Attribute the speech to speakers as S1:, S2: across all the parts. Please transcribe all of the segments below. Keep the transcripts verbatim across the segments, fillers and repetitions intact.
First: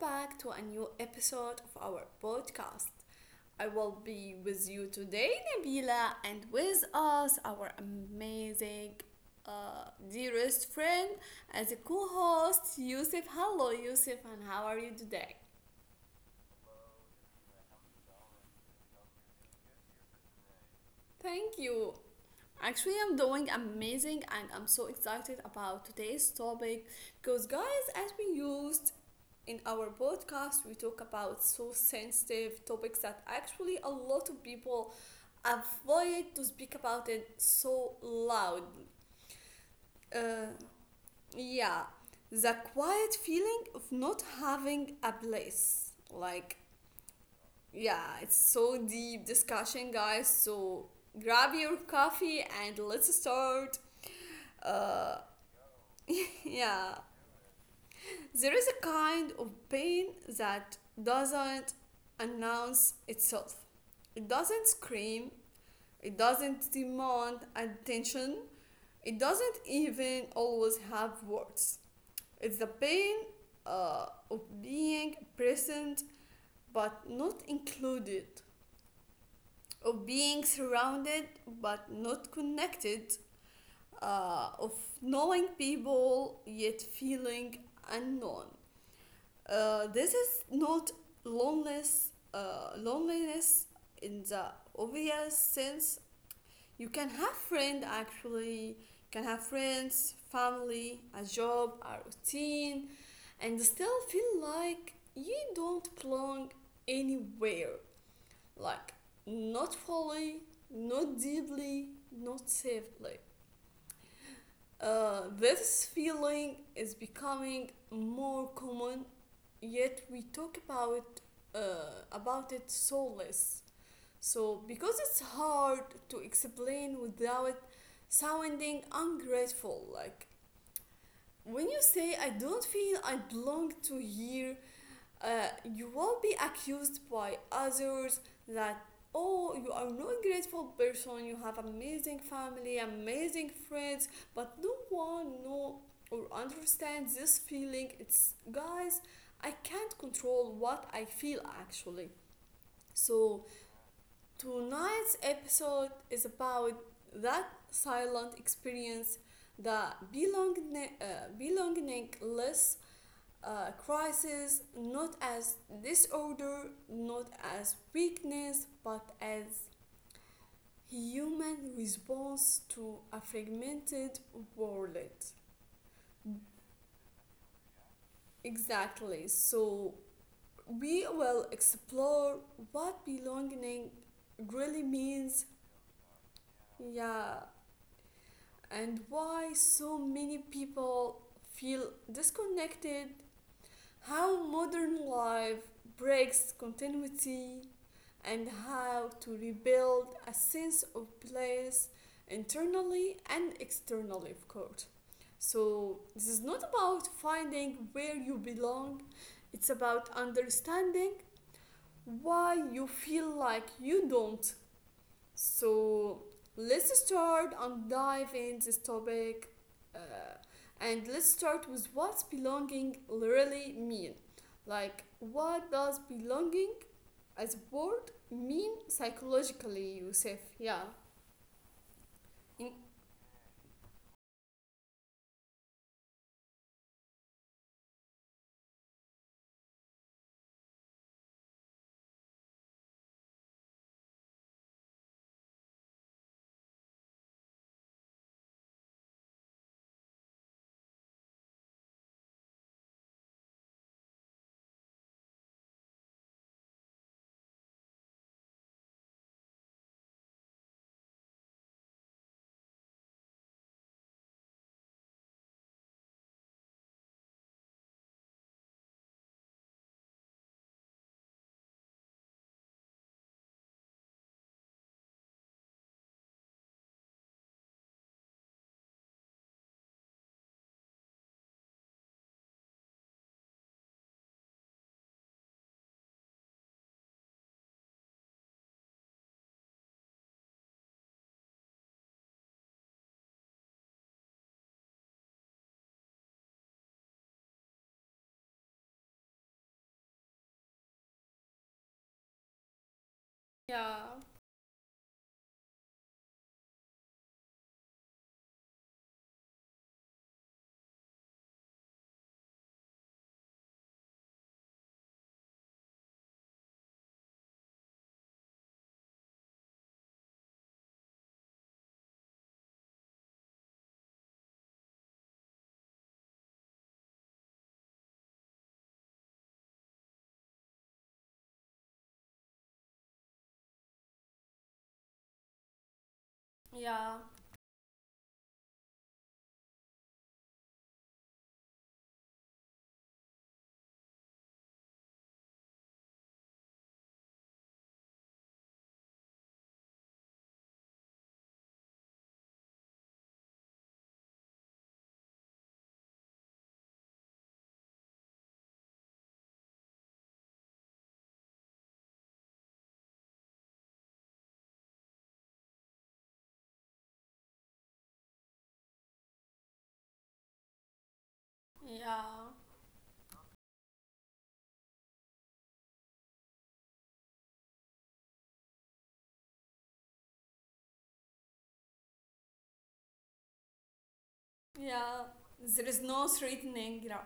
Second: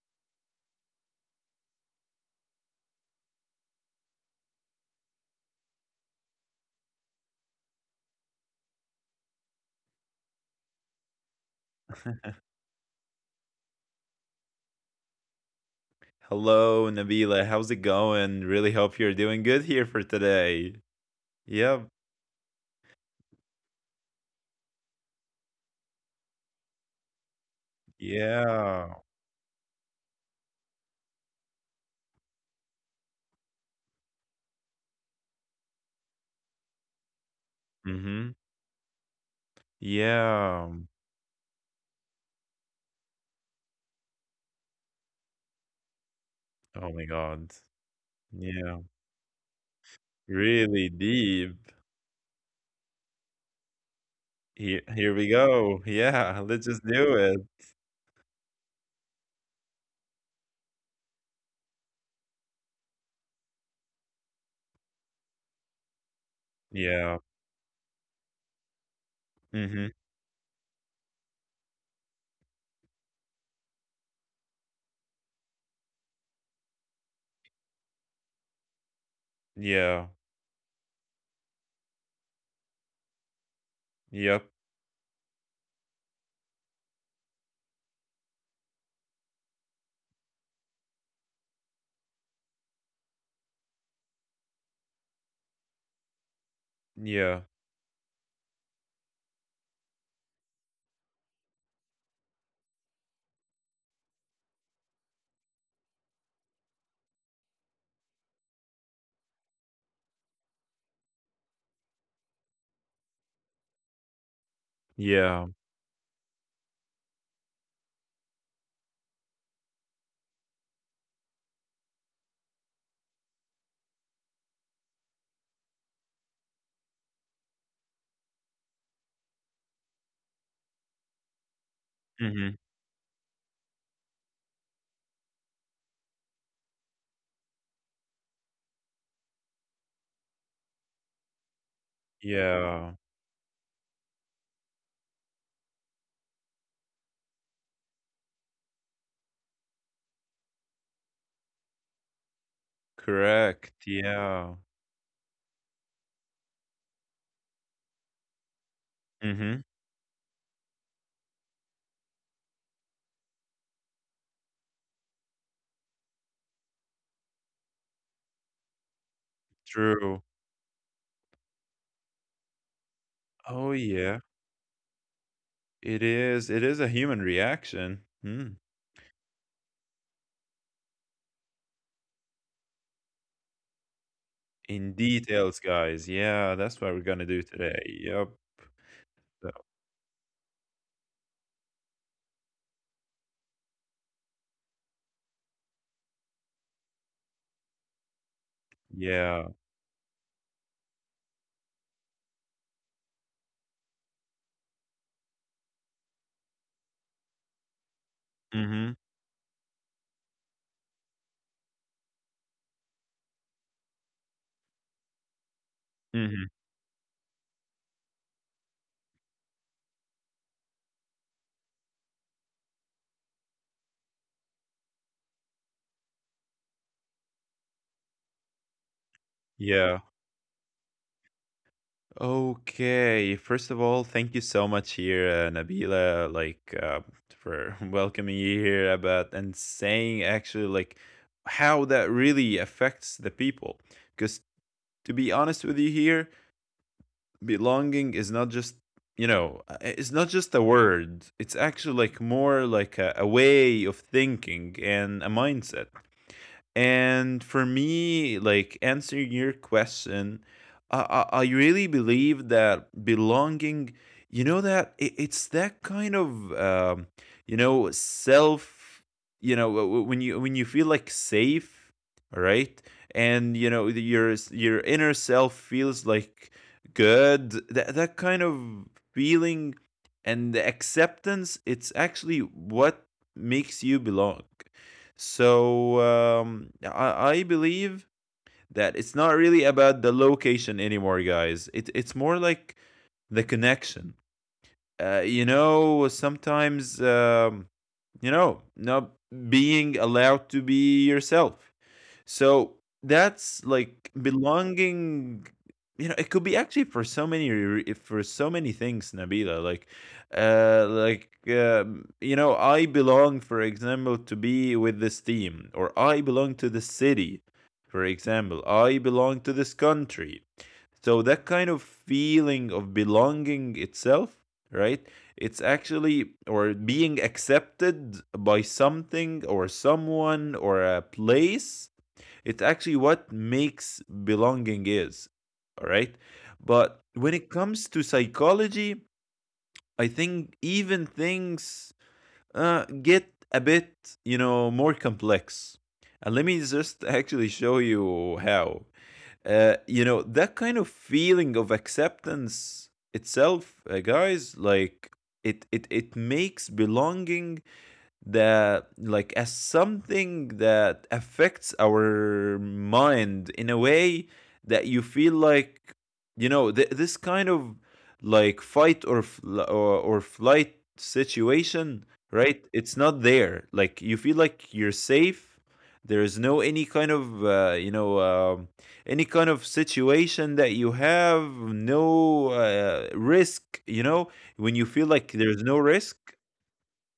S1: back to a new episode of our podcast. I will be with you today, Nabila, and with us, our amazing, uh, dearest friend, as a co host, Yusuf. Hello, Yusuf, and how are you today?
S2: Hello, Nabila. How's it going? Really hope you're doing good here for today.
S1: Thank
S2: Yep.
S1: you. Actually, I'm doing amazing and I'm so excited about today's topic because, guys, as we
S2: Yeah.
S1: used in our podcast, we talk about so sensitive topics that actually a lot of people avoid to speak about it so
S2: Mm-hmm.
S1: loud. Uh,
S2: Yeah.
S1: yeah, the quiet feeling of not having a place. Like,
S2: Oh my God.
S1: yeah, it's
S2: Yeah.
S1: so deep discussion, guys.
S2: Really
S1: So
S2: deep.
S1: grab your coffee and let's start.
S2: Here, here
S1: Uh,
S2: we go. Yeah. Let's just
S1: yeah,
S2: do it.
S1: there is a kind of pain that doesn't announce itself. It doesn't scream. It doesn't
S2: Yeah.
S1: demand attention. It doesn't
S2: Mm-hmm.
S1: even always have words. It's the pain, uh, of being present but not included,
S2: Yeah.
S1: of being surrounded but not connected,
S2: Yep.
S1: uh, of knowing people yet feeling unknown. Uh, this is not loneliness, uh, loneliness in the obvious sense. You can have
S2: Yeah.
S1: friend actually, can have friends, family, a job, a routine, and still feel like you don't belong anywhere, like not fully, not deeply, not safely. Uh,
S2: Yeah.
S1: this feeling is becoming more common, yet we talk about uh, about it so less. So, because it's hard to explain without sounding ungrateful, like when you say, "I
S2: Mm-hmm.
S1: don't feel I belong to here," uh, you won't be accused by others that, oh, you are not a grateful person, you have amazing family,
S2: Yeah.
S1: amazing friends, but no one know or understands this feeling. It's guys, I can't control what I feel, actually. So
S2: Correct. Yeah.
S1: tonight's episode is about that silent experience,
S2: Mm-hmm.
S1: the belonging, uh, belongingless uh, crisis, not as disorder, not as weakness, but as
S2: True.
S1: human response to a
S2: Oh
S1: fragmented
S2: yeah.
S1: world.
S2: It is. It is a human reaction. Mm.
S1: Exactly. So we will explore what belonging really
S2: In
S1: means,
S2: details, guys. Yeah, that's what we're gonna
S1: yeah,
S2: do today. Yep.
S1: and why
S2: So,
S1: so many people feel disconnected, how modern life breaks continuity, and how to
S2: yeah.
S1: rebuild a sense of place, internally and externally, of course. So, this is not about finding where you
S2: Mm-hmm.
S1: belong, it's about understanding why you feel like you don't. So
S2: Mm-hmm.
S1: let's start and dive in this topic, uh, and let's start with what belonging really mean. Like, what does belonging as a word mean psychologically,
S2: Yeah.
S1: Yusuf? Yeah. In-
S2: Okay. First of all, thank you so much here, uh, Nabila, like uh, for welcoming you here about and saying actually like how that really affects the people. Because to be honest with you here, belonging is not just you know uh, it's not just a word, it's actually like more like a, a way of thinking and a mindset. And for me, like answering your question, I, I, I really believe that belonging, you know, that it, it's that kind of, um, you know, self, you know, w- w- when you when you feel like safe, all right, and you know the- your s- your inner self feels like good. That that kind of feeling and the acceptance, it's actually what makes you belong. So um, I, I believe that it's not really about the location anymore, guys. It, it's more like the connection. Uh, you know, sometimes, um, you know, not being allowed to be yourself. So that's
S1: yeah.
S2: like belonging. You know, it could be actually for so many re- for so many things, Nabila. Like, uh, like um, you know, I belong, for example, to be with this team, or I belong to the city, for example. I belong to this country. So that kind of feeling of belonging itself, right? It's actually or being accepted by something or someone or a place, it's actually what makes belonging is. All right. But
S1: Yeah.
S2: when it comes to psychology, I think even things uh, get a bit, you know, more complex. And let me just actually show you how. Uh, you know, that kind of feeling of acceptance itself, uh, guys, like it, it, it makes belonging that like as something that affects our mind in a way that you feel like you know th- this kind of like fight or, fl- or or flight situation,
S1: Yeah.
S2: right? It's not there, like you feel like you're safe. There is no any kind of uh, you know um any kind of situation that you have no uh, risk, you know. When you feel
S1: Yeah.
S2: like there's
S1: There
S2: no
S1: is
S2: risk,
S1: no threatening. Yeah.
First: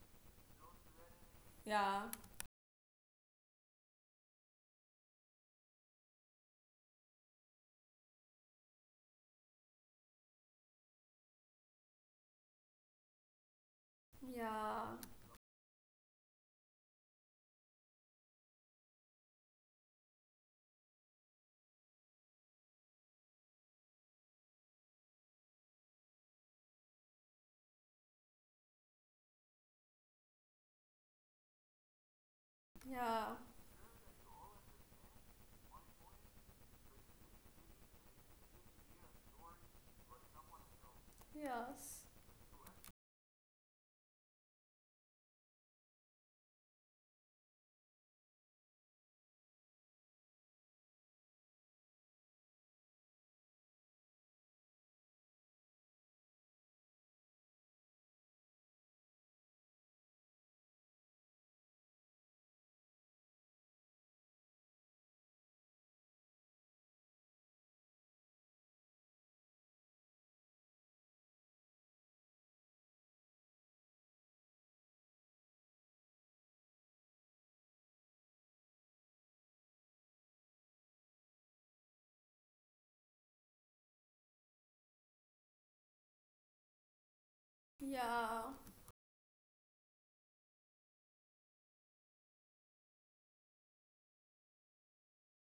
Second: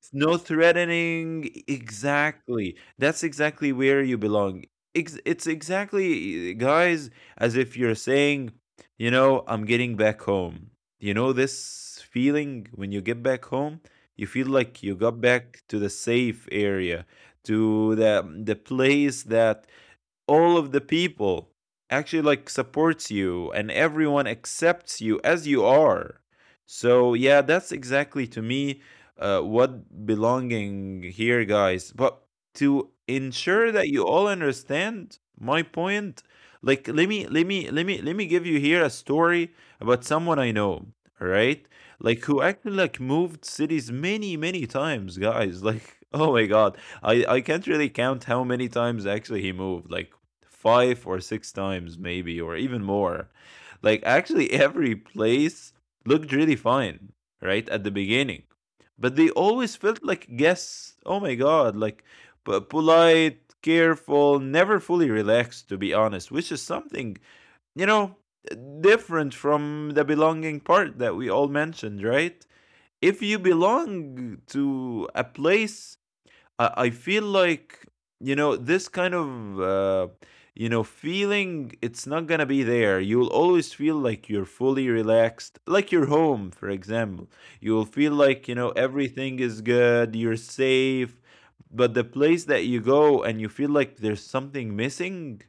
S2: it's no threatening.
S1: Yeah.
S2: Exactly. That's exactly where you belong. Ex- It's exactly, guys, as if you're saying, you know, I'm getting back home. You know, this feeling when you get back home, you feel like you
S1: Yeah.
S2: got back to the safe area, to the, the place that all of the people actually like supports you and everyone accepts you as you are. So yeah, that's exactly to me uh, what belonging here, guys. But to
S1: Yeah.
S2: ensure that you all understand my point, like let me let me let me let me give you here a story about someone I know, all right?
S1: Yes.
S2: Like who actually like moved cities many many times, guys, like oh my God, i i can't really count how many times actually he moved, like five or six times maybe or even more. Like actually every place looked really fine right at the beginning, but they always felt like guests. Oh my God, like but polite, careful, never fully relaxed, to be honest. Which is something, you know, different from the belonging part that we all mentioned, right? If you belong to a place, I, I feel like, you know, this kind of uh, you know feeling, it's not gonna be there. You'll always feel like you're fully relaxed, like you're home, for example. You'll feel like,
S1: Yeah.
S2: you know, everything is good, you're safe. But the place that you go and you feel like there's something missing,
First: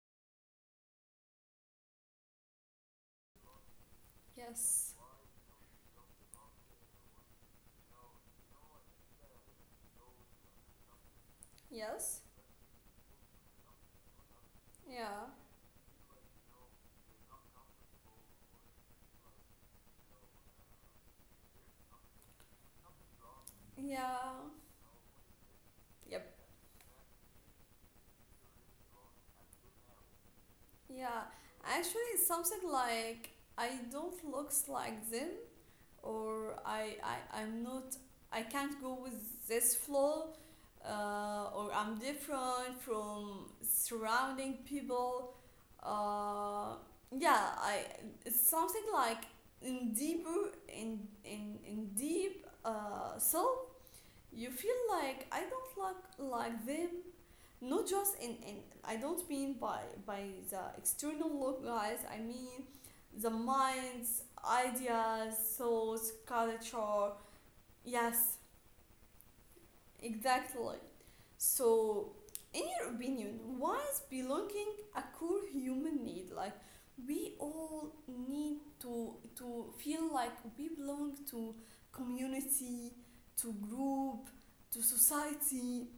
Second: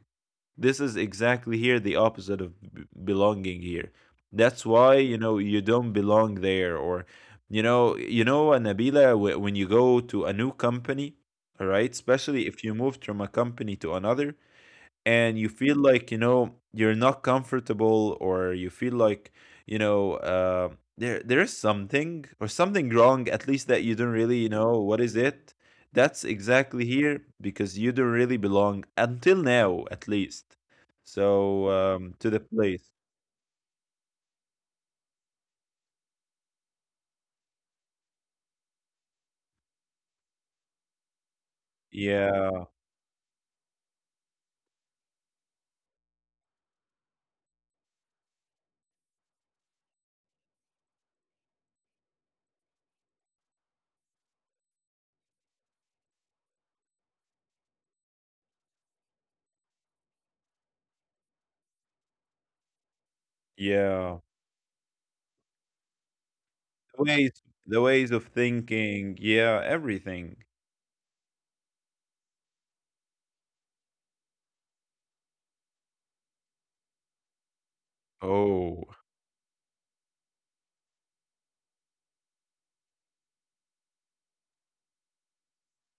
S2: this is exactly here the opposite of b- belonging here. That's
S1: Yes.
S2: why, you know, you don't belong there. Or you know, you know, uh, Nabila, wh- when you go to a new company, all right,
S1: Yes.
S2: especially if you move from a company to another,
S1: Yeah.
S2: and you feel like you know you're not comfortable, or you feel like you know uh, there there is something or something wrong at least that you don't
S1: Yeah.
S2: really know what is it.
S1: Yep.
S2: That's exactly here because you don't really belong until now at least.
S1: Yeah,
S2: So
S1: actually,
S2: um to the
S1: something
S2: place,
S1: like, I don't looks like them, or I, I I'm not. I can't go with this flow, uh, or I'm
S2: yeah.
S1: different from surrounding people. Uh, yeah, I it's something like in deeper in in in deep uh, self. You feel like I don't look like them, not just in, in I don't mean by by the external look, guys, I mean the
S2: Yeah,
S1: minds, ideas, thoughts,
S2: the
S1: culture.
S2: ways, the ways of
S1: Yes,
S2: thinking, yeah, everything.
S1: exactly. So, in your opinion, why is belonging a core human need? Like, we all need
S2: Oh.
S1: to to feel like we belong to community, to group, to society,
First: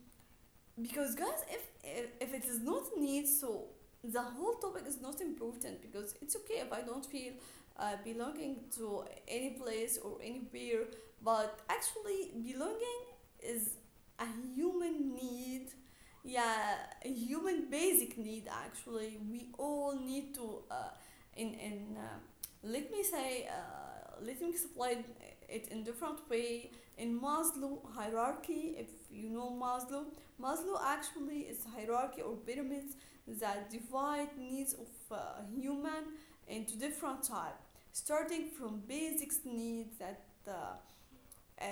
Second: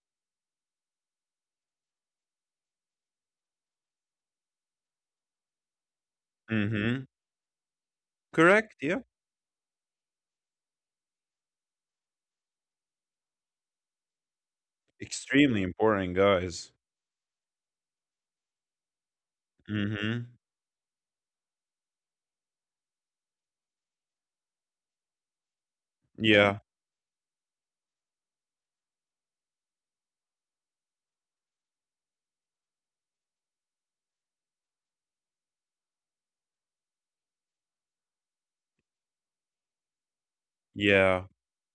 S1: because, guys, if, if if it is not need, so the whole topic is not important because it's okay if I don't
S2: Mm-hmm.
S1: feel uh, belonging
S2: Correct, yeah.
S1: to any place or anywhere. But actually belonging is a human
S2: Extremely
S1: need.
S2: important, guys.
S1: Yeah, a human basic need, actually. We all
S2: Mm-hmm.
S1: need to, uh, in in uh, let me say, uh, let me explain it in different
S2: Yeah.
S1: way. In Maslow hierarchy, if you know Maslow. Maslow actually is hierarchy or pyramids that divide needs of uh, human into different type, starting from basics needs that uh,
S2: Yeah.
S1: uh,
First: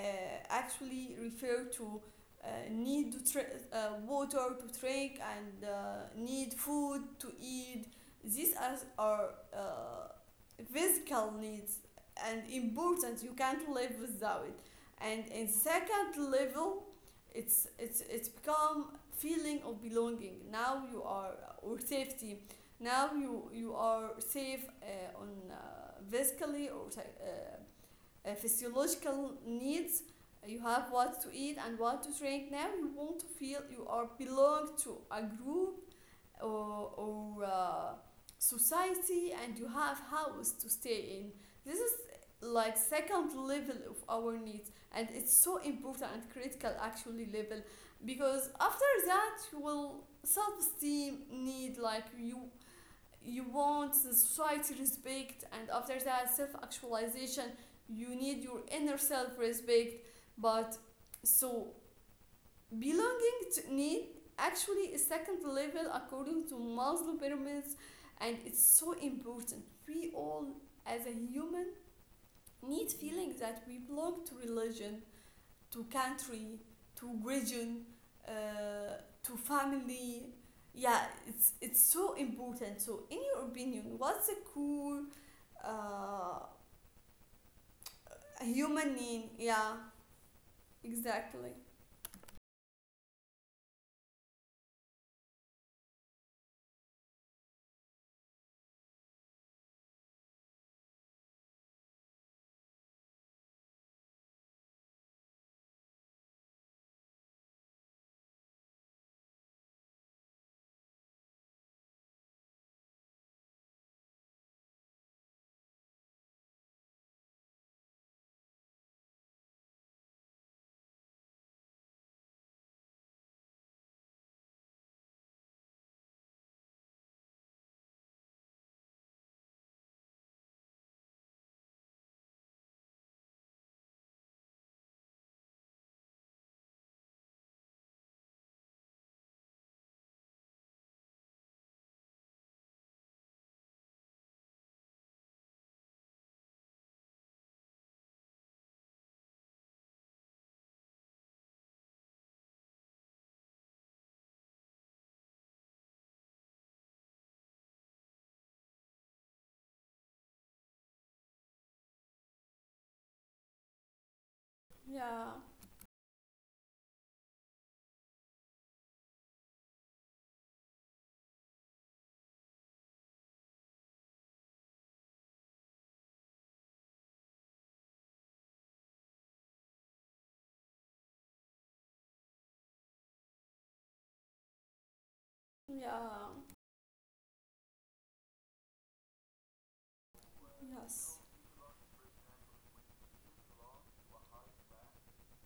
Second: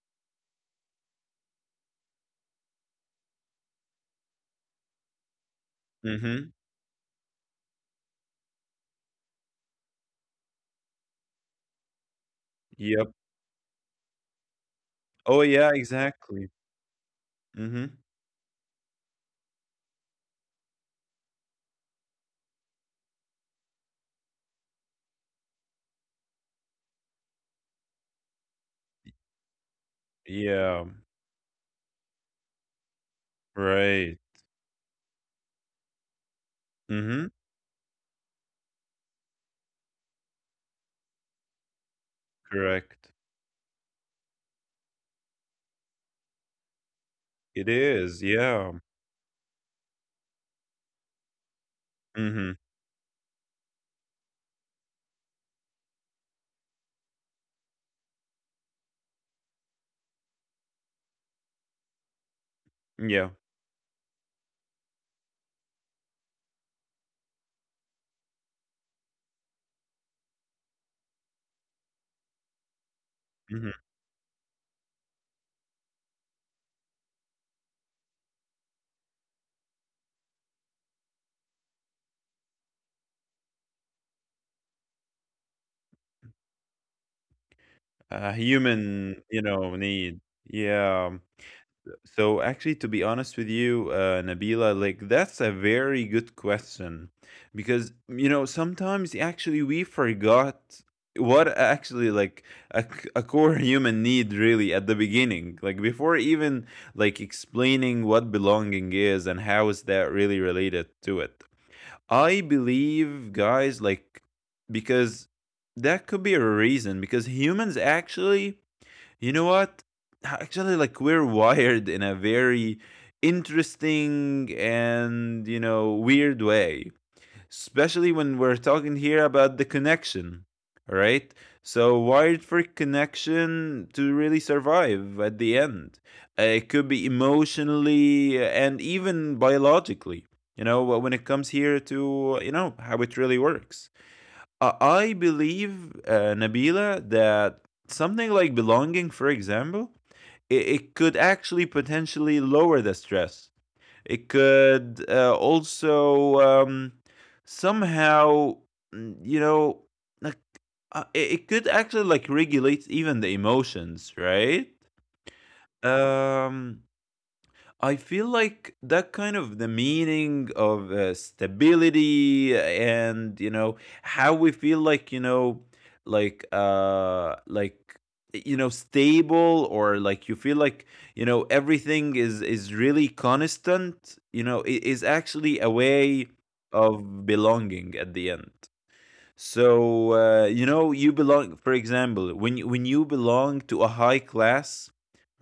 S1: actually refer to uh, need to tra- uh, water to drink, and uh,
S2: Mhm.
S1: need food to eat. These are are uh, physical needs and
S2: Yep.
S1: important. You can't live without it. And
S2: Oh,
S1: in
S2: yeah,
S1: second
S2: exactly.
S1: level, it's
S2: Mhm.
S1: it's it's become feeling of belonging. Now you are, uh, or safety. Now you you are safe, uh, on, uh, physically or uh, uh, physiological needs. You
S2: Yeah.
S1: have what to eat and what to drink. Now you want to feel you are
S2: Right.
S1: belong to a group, or,
S2: Mhm.
S1: or uh, society, and you have house to stay in. This is like
S2: Correct.
S1: second level of our needs, and it's so important and critical actually level,
S2: It is.
S1: because
S2: Yeah.
S1: after that you will self-esteem need, like you
S2: Mhm.
S1: you want the society respect, and after that self-actualization, you need your inner self-respect, but so below
S2: Yeah.
S1: need actually a second level according to Maslow pyramids, and it's so important. We all as a human need feeling that
S2: Mhm.
S1: we belong to religion, to country, to region, uh, to family. Yeah, it's it's so important. So, in your opinion, what's a cool uh,
S2: A
S1: human
S2: human,
S1: need?
S2: you
S1: Yeah,
S2: know, need. Yeah.
S1: exactly.
S2: So actually, to be honest with you, uh, Nabila, like that's a very good question, because you know sometimes actually we forgot what actually like a, c- a core human need really at the beginning, like before even like explaining what belonging is and how is that really related to it. I believe, guys, like because that could be a reason because humans actually, you know what? Actually, like we're wired in a very interesting and, you know, weird way, especially when we're talking here about the connection, right? So, wired for connection to really survive at the end. Uh, It could be emotionally uh, and even biologically, you know, when it comes here to, you know, how it really works. I I believe, uh, Nabila, that something like belonging, for example, it, it could actually potentially lower the stress. It could uh, also um, somehow, mm, you know, like uh, it, it could actually like regulate even the emotions, right?
S1: Yeah,
S2: Um, I feel like that kind of the meaning of uh, stability, and you know how we feel like you know like uh like you know stable, or like you feel like you know everything is is really constant, you know, i- is actually a way
S1: yeah,
S2: of belonging at the end. So uh, you know, you
S1: yes,
S2: belong. For example, when you, when you belong to a high class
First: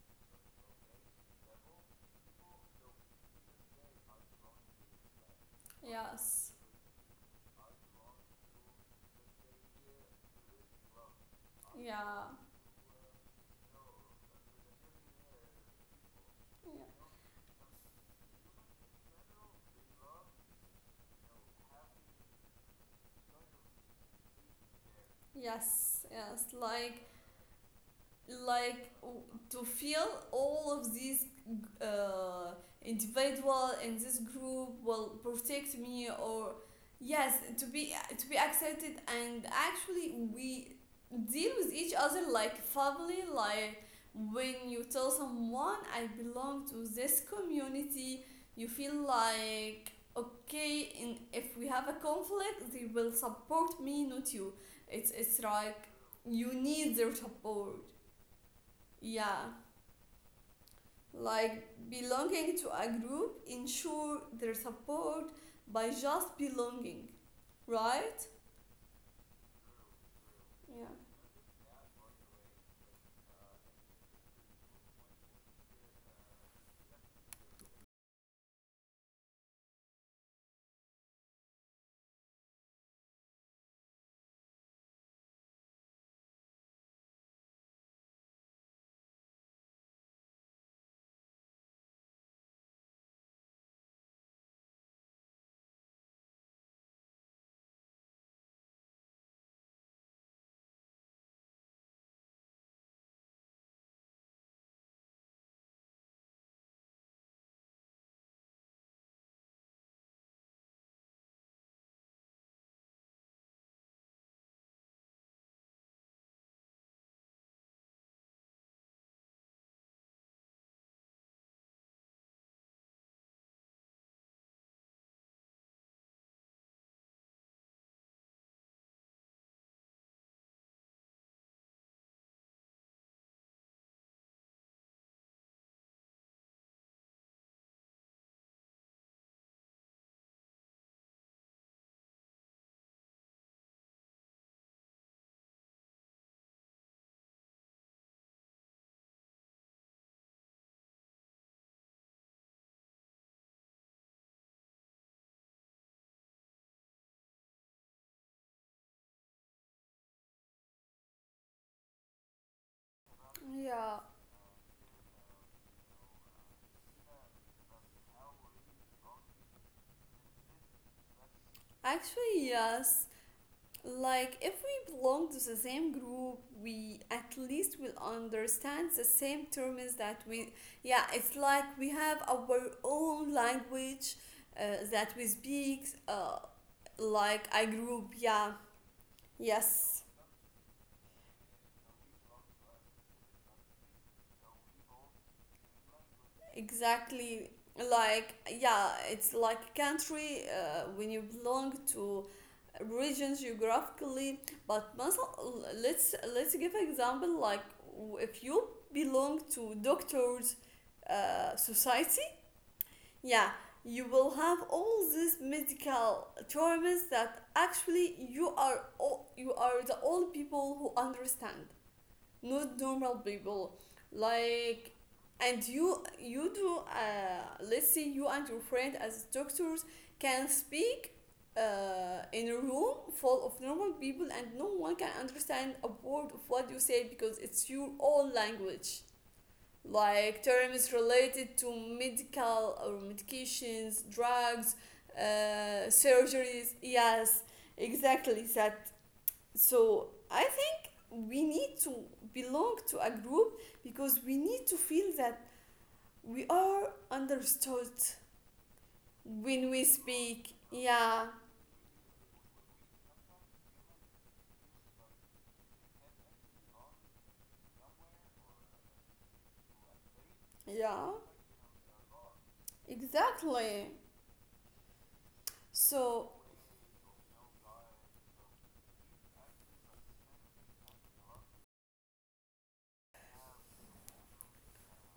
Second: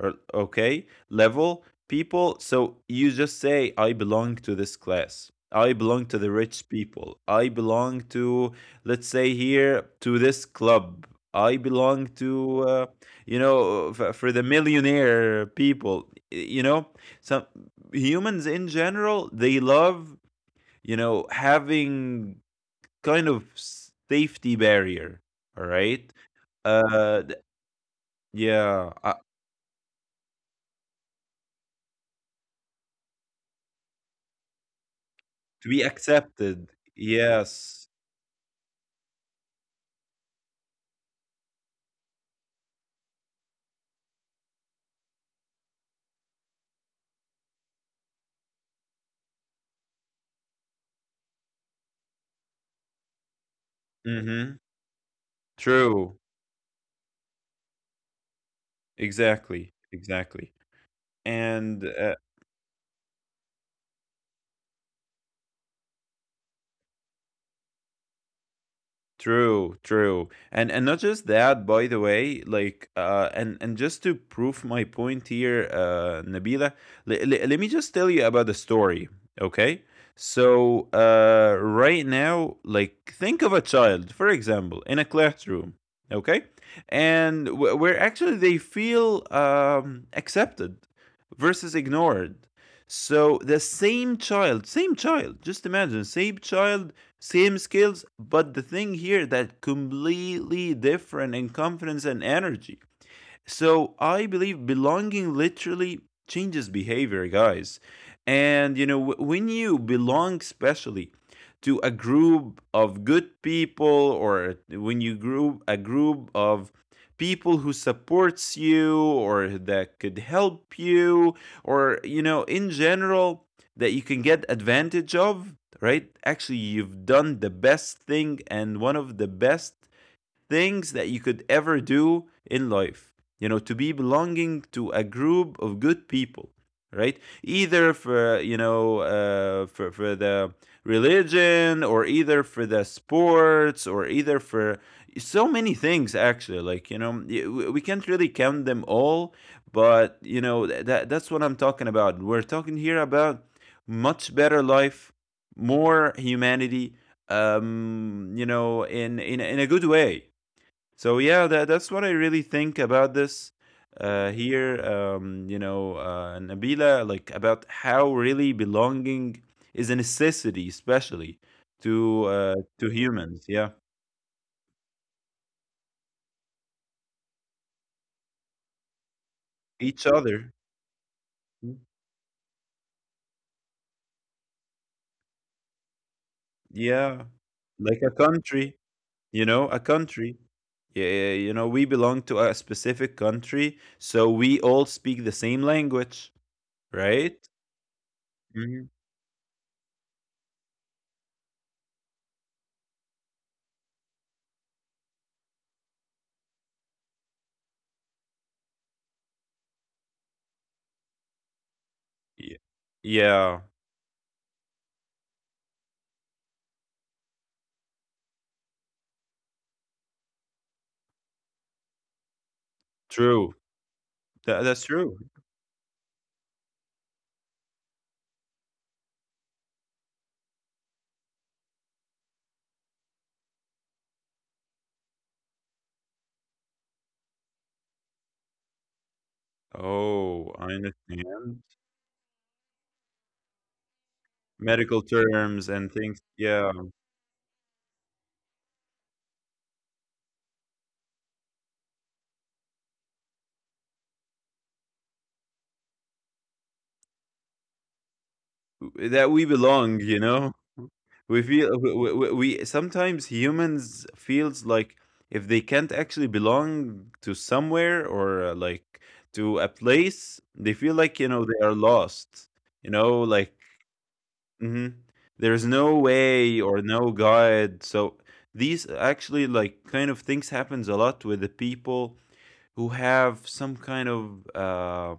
S2: or okay level people, so you just say, "I belong to this class. I belong to the
S1: yes,
S2: rich people. I belong to, let's say here, to this club. I belong
S1: yeah,
S2: to, uh, you know, uh, for, for the millionaire people. You know,
S1: yeah.
S2: some humans in general they love." You know, having kind of safety barrier, all
S1: Yes,
S2: right?
S1: yes. Like
S2: Uh, th- yeah,
S1: like
S2: uh,
S1: to feel all of these uh, individual in this group will
S2: to
S1: protect
S2: be
S1: me, or
S2: accepted.
S1: yes, to
S2: Yes.
S1: be to be accepted, and actually we deal with each other like family, like when you tell someone I belong to this community, you feel like, okay, and if we have a conflict they will support me, not
S2: Mm-hmm.
S1: you. It's it's like
S2: True.
S1: you need their support. Yeah,
S2: Exactly. Exactly.
S1: like
S2: And uh,
S1: belonging to a group ensure their support by just belonging, right?
S2: true, true. And
S1: Yeah.
S2: and not just that, by the way, like uh and and just to prove my point here, uh Nabila, le- le- let me just tell you about the story, okay? So, uh right now, like think of a child, for example, in a classroom, okay? And wh- where actually they feel um accepted versus ignored. So the same child, same child, just imagine, same child, same skills, but the thing here that completely different in confidence and energy. So I believe belonging literally changes behavior, guys. And you know, wh- when you belong, especially to a group of good people, or when you group a group of people who supports you or that could help you or you know in general that you can get advantage of, right? Actually you've done the best thing and one of the best things that you could ever do in life. You know, to be belonging to a group of good people, right? Either for you know uh, for for the religion, or either for the sports, or either for so many things, actually like you know y- w- we can't really count them all. But you know that that's what I'm talking about. We're talking here about much better life, more humanity, um you know, in in in a good way. So yeah, that that's what I really think about this
S1: Yeah.
S2: uh, here. Um, you know, uh, Nabila, like about how really belonging is a necessity, especially to
S1: Actually,
S2: uh, to
S1: yes.
S2: humans. Yeah,
S1: Like, if we belong to the same group, we at least will understand the same terms
S2: each
S1: that
S2: other.
S1: we, yeah, it's like
S2: Mm.
S1: we have our own language uh, that we speak, uh,
S2: Yeah,
S1: like a
S2: like a
S1: group. Yeah.
S2: country. You know, a
S1: Yes.
S2: country. Yeah, yeah, yeah, you know, we belong to a specific country, so we all speak the same language, right?
S1: Exactly. Like,
S2: Mhm.
S1: yeah, it's like a country uh, when you belong to regions geographically. But مثلا, let's let's give an example. Like, w- if you belong to doctors' uh, society,
S2: Yeah.
S1: yeah,
S2: Yeah,
S1: you will have all these medical terms that actually you are all, you are the only people who understand, not normal
S2: true.
S1: people,
S2: Tha- that's
S1: like.
S2: true.
S1: And you you do, uh, let's say you and your friend as doctors can speak uh, in a room full of normal people, and no one can understand a word of what you say because it's your own language, like
S2: Oh, I
S1: terms related to
S2: understand.
S1: medical or medications, drugs,
S2: Medical terms
S1: uh,
S2: and things,
S1: surgeries.
S2: yeah,
S1: Yes, exactly that. So I think we need to belong to a group because we need to feel that we are understood
S2: that we
S1: when we
S2: belong, you
S1: speak.
S2: know?
S1: Yeah,
S2: We feel we w- w- we sometimes humans feels like if they can't actually belong to somewhere or uh, like to a place, they feel
S1: yeah,
S2: like, you know, they are lost. You know, like
S1: exactly.
S2: hmm there's no
S1: So,
S2: way or no guide. So these actually like kind of things happens a lot with the people who have some kind of uh,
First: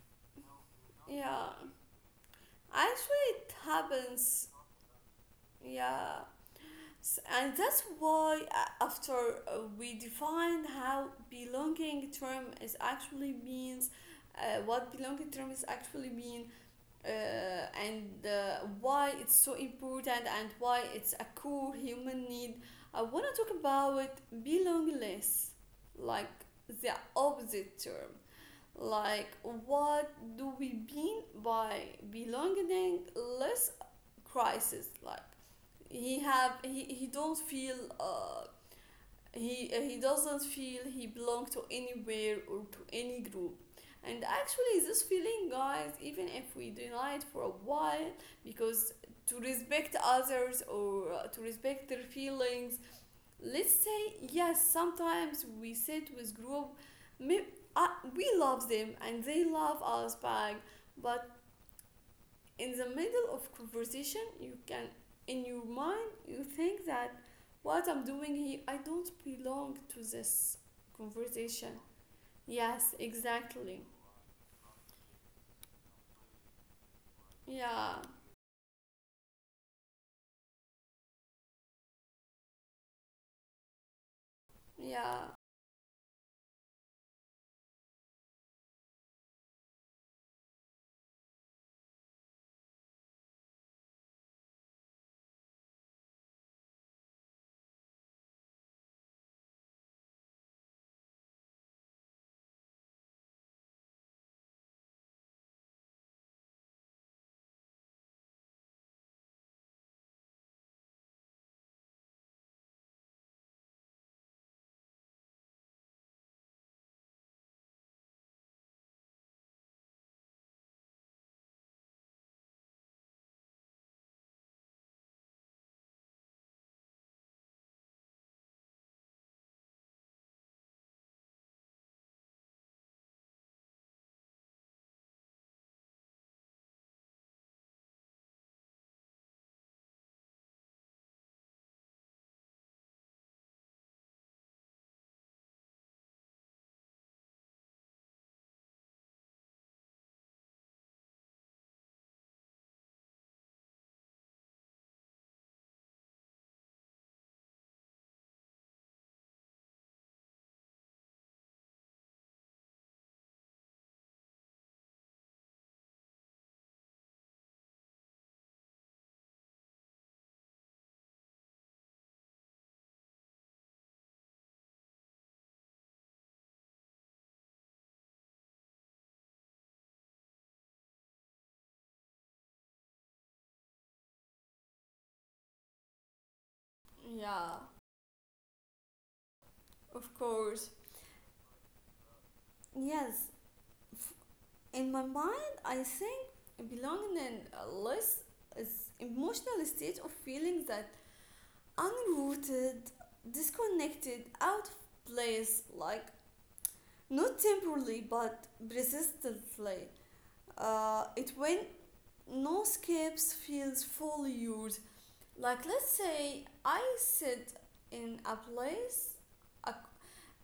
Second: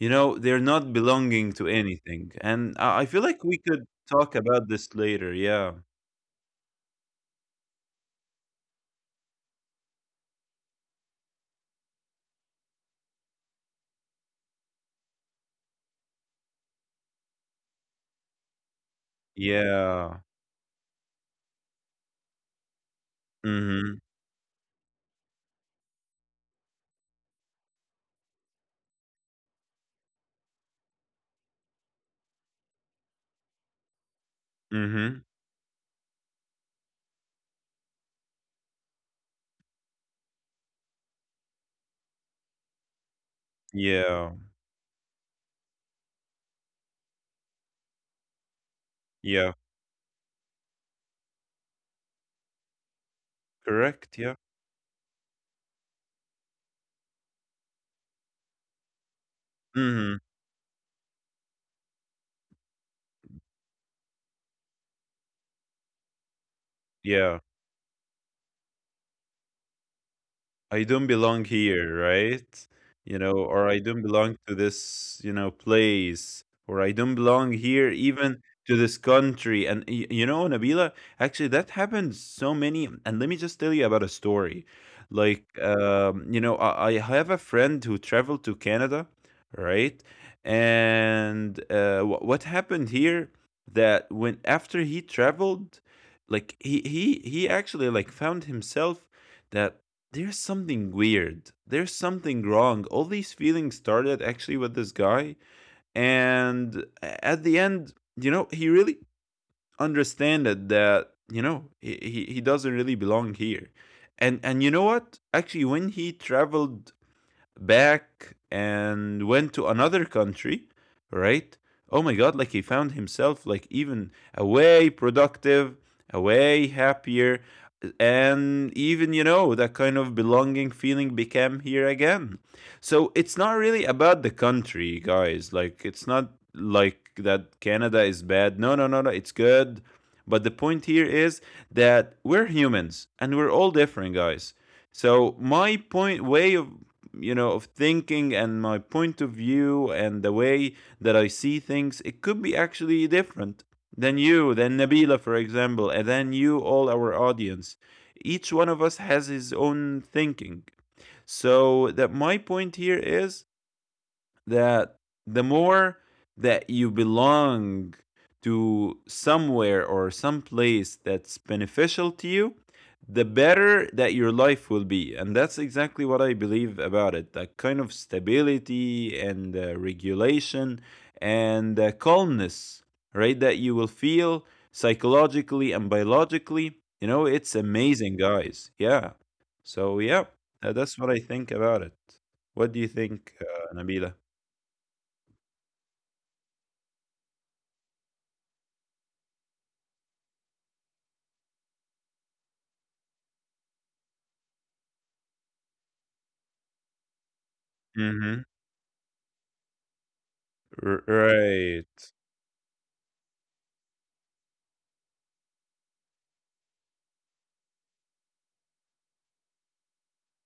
S2: you know they're not
S1: yeah,
S2: belonging to anything, and i I feel
S1: actually,
S2: like
S1: it
S2: we could talk
S1: happens.
S2: about this later. Yeah.
S1: Yeah. S- And that's why, uh, after, uh, we define how belonging term is actually means, uh, what belonging term is actually mean, uh, and uh, why it's so important
S2: Yeah.
S1: and why it's a core human need. I want to talk
S2: Mm-hmm.
S1: about belongingness, like the opposite term. Like, what do we mean by belongingless crisis? Like,
S2: Mm-hmm.
S1: he have he, he don't feel, uh, he uh, he doesn't feel he belongs to anywhere or to any group. And
S2: Yeah.
S1: actually this feeling, guys, even if we deny it for a while, because to
S2: Yeah.
S1: respect others, or uh, to respect their feelings, let's say,
S2: Correct, yeah.
S1: yes, sometimes we sit with group, may, uh, we love them and they love us
S2: Mm-hmm.
S1: back. But in the middle of conversation you can in your mind you think that,
S2: Yeah.
S1: what I'm doing here? I don't belong to this
S2: I don't belong
S1: conversation.
S2: here, right?
S1: Yes,
S2: You know,
S1: exactly.
S2: or I don't belong to this, you know, place, or I don't belong
S1: Yeah,
S2: here even to this country. And y- you know, Nabila, actually that happened so many. And let me just tell you about a story.
S1: yeah,
S2: Like, um, you know, I, I have a friend who traveled to Canada, right? And uh, wh- what happened here that when after he traveled, like he he he actually like found himself that there's something weird. There's something wrong. All these feelings started actually with this guy. And at the end, you know, he really understood that, you know, he, he, he doesn't really belong here. And and you know what? Actually, when he traveled back and went to another country, right? Oh my God, like he found himself like even away productive, away happier, and even you know that kind of belonging feeling became here again. So it's not really about the country, guys. Like it's not like that Canada is bad. No, no, no, no, it's good. But the point here is that we're humans and we're all different, guys. So my point way of you know of thinking and my point of view and the way that I see things, it could be actually different than you, than Nabila, for example, and then you, all our audience. Each one of us has his own thinking. So that my point here is that the more that you belong to somewhere or some place that's beneficial to you, the better that your life will be. And that's exactly what I believe about it that kind of stability and uh, regulation and uh, calmness, right? That you will feel psychologically and biologically. You know,
S1: yeah,
S2: it's amazing, guys. Yeah.
S1: of
S2: So, yeah,
S1: course.
S2: uh, that's what I think about it. What do you
S1: Yes.
S2: think, uh, Nabila?
S1: In my mind I think belonging in a less is emotional state of feeling that unrooted, disconnected, out of place, like not temporarily but
S2: Mhm.
S1: persistently.
S2: R
S1: Uh, it, when
S2: right.
S1: no escapes feels fully used. Like, let's say I sit in a place, a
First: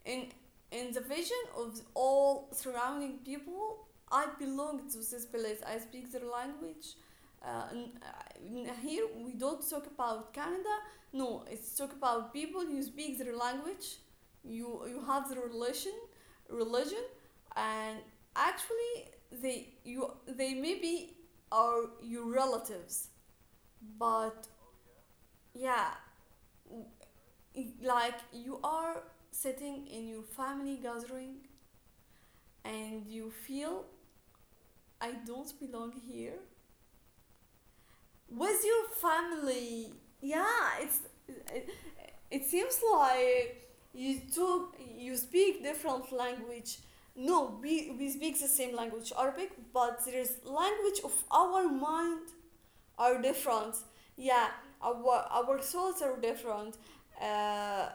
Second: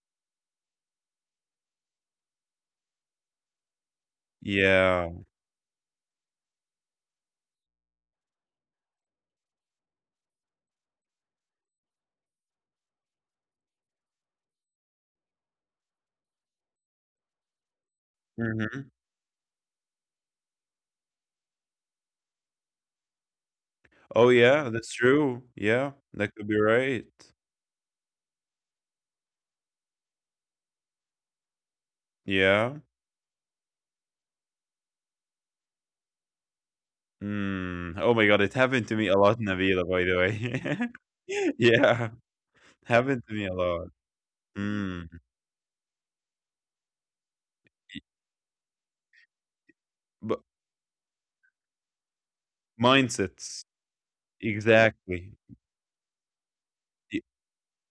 S1: in in the vision of all surrounding people, I belong to
S2: Yeah.
S1: this place. I speak their language. Uh, and, uh, here we don't talk about Canada. No, it's talk about people. You speak their language. You you have the relation, religion, and
S2: Mhm.
S1: actually they you they maybe are your relatives,
S2: Oh,
S1: but
S2: yeah, that's true. Yeah,
S1: yeah,
S2: that could be right.
S1: like you are sitting in your family gathering
S2: Yeah.
S1: and you feel I don't belong here,
S2: Mm. Oh my god, it
S1: with
S2: happened
S1: your
S2: to me a lot, Nabila,
S1: family.
S2: by the
S1: Yeah,
S2: way.
S1: it's it,
S2: Yeah,
S1: it seems
S2: happened to me a
S1: like
S2: lot.
S1: you two
S2: Mm.
S1: you speak different language. No, we,
S2: Y
S1: we speak the same language, Arabic, but there is
S2: but
S1: language of our mind are
S2: mindsets.
S1: different. Yeah, our
S2: Exactly.
S1: our thoughts are different.
S2: Y
S1: Uh,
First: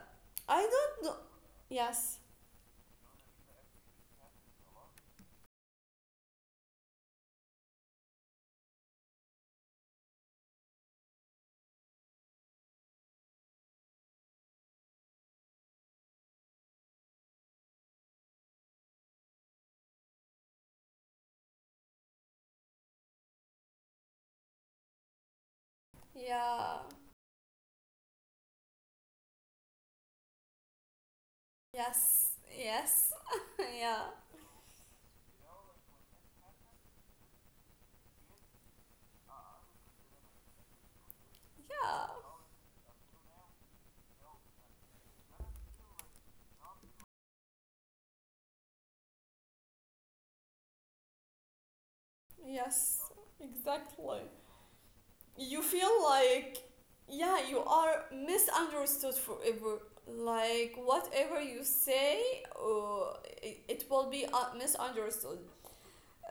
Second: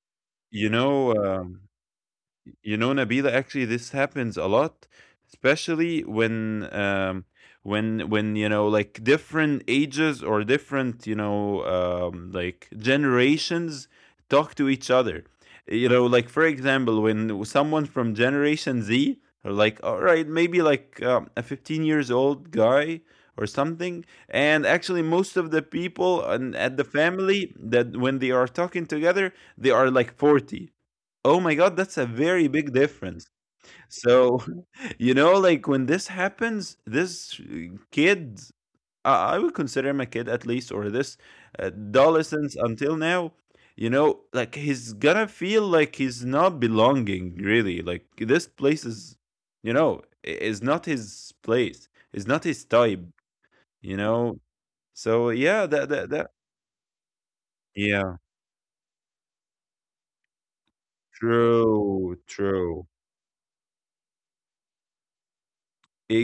S1: I
S2: you
S1: don't
S2: know,
S1: know.
S2: um
S1: Yes.
S2: you know, Nabila, actually, this happens a lot, especially when, um, when, when you know, like different ages or different, you know, um, like generations talk to each other. You know, like for example, when someone from Generation Z, or like, all right, maybe like um, a fifteen years old guy or something, and actually most of the people and at
S1: Yeah.
S2: the family that when they are talking together, they are like forty. Oh my god, that's a
S1: Yes.
S2: very big
S1: Yes.
S2: difference.
S1: Yeah.
S2: So, you know, like when this happens, this uh, kid, I, I would consider him a kid at least, or this
S1: Yeah.
S2: adolescence until now, you know, like he's gonna feel like he's not belonging, really. Like this place is, you know, i- is not his place, it's not his
S1: Yes,
S2: type, you
S1: exactly.
S2: know? So,
S1: You
S2: yeah,
S1: feel
S2: that, that, that,
S1: like, yeah, you are
S2: yeah,
S1: misunderstood forever. Like, whatever you say,
S2: true, true.
S1: uh, it, it will be uh, misunderstood.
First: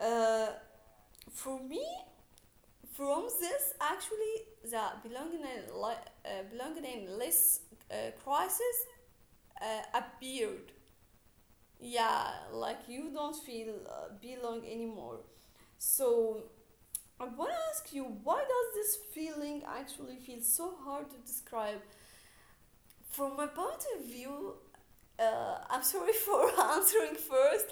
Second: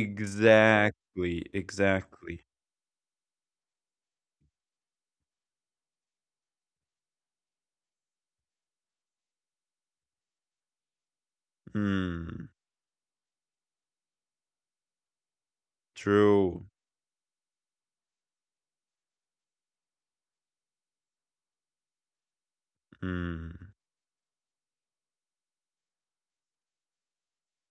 S1: Uh, for me,
S2: exactly.
S1: from this, actually, the belonging, li- uh, belongingless uh, crisis uh, appeared. Yeah,
S2: Hmm.
S1: like you don't feel uh, belong anymore. So
S2: True.
S1: I want to ask you, why does this feeling actually feel so hard to describe? From my
S2: Mm.
S1: point of view, uh, I'm sorry for answering first,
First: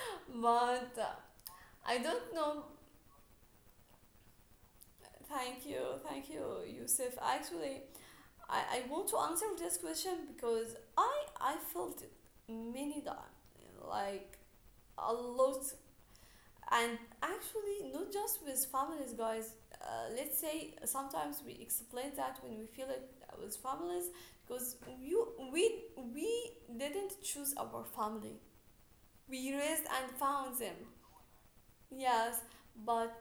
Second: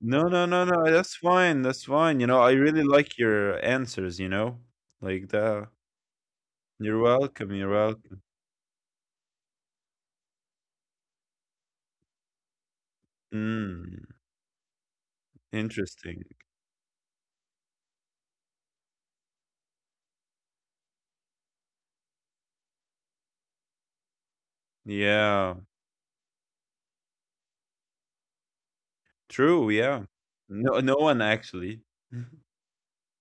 S2: No, no, no, no.
S1: but
S2: That's
S1: uh,
S2: fine. That's
S1: I
S2: fine. You
S1: don't
S2: know, I
S1: know.
S2: really like your answers, you know? Like
S1: Thank
S2: that.
S1: you, thank you,
S2: You're
S1: Yusuf.
S2: welcome. You're
S1: Actually,
S2: welcome.
S1: I, I want to answer this question because I I felt it many times,
S2: Mm.
S1: like a lot.
S2: Interesting.
S1: And actually not just with families, guys. Uh, let's say sometimes we explain that when we feel it with families because you
S2: Yeah.
S1: we we didn't choose our family, we
S2: True.
S1: raised
S2: Yeah.
S1: and found them.
S2: No, no one actually.
S1: Yes, but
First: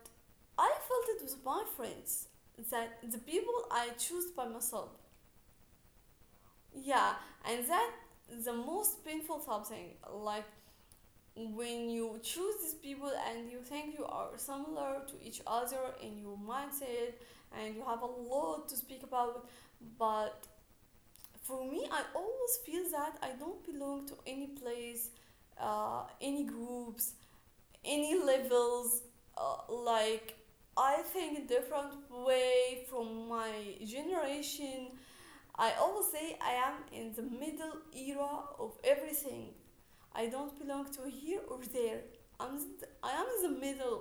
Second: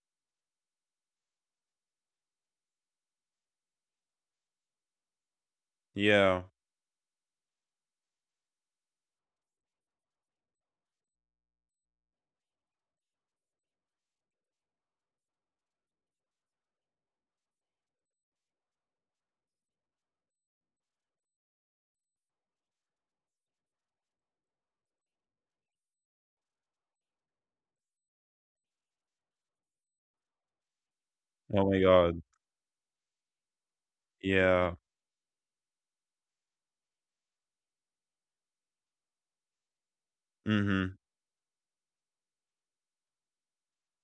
S1: I felt it with my friends, that the people I choose by myself.
S2: Yeah.
S1: Yeah. And that the most painful something like when you choose these people and you think you are similar to each other in your mindset and you have a lot to speak about. But for me, I always feel that I don't belong to any place, uh, any groups, any levels, uh, like I think a
S2: Oh my
S1: different
S2: God.
S1: way from my
S2: Yeah.
S1: generation. I always say I am in the middle era of everything. I don't belong
S2: Mm-hmm.
S1: to here or there. I'm I am in the middle.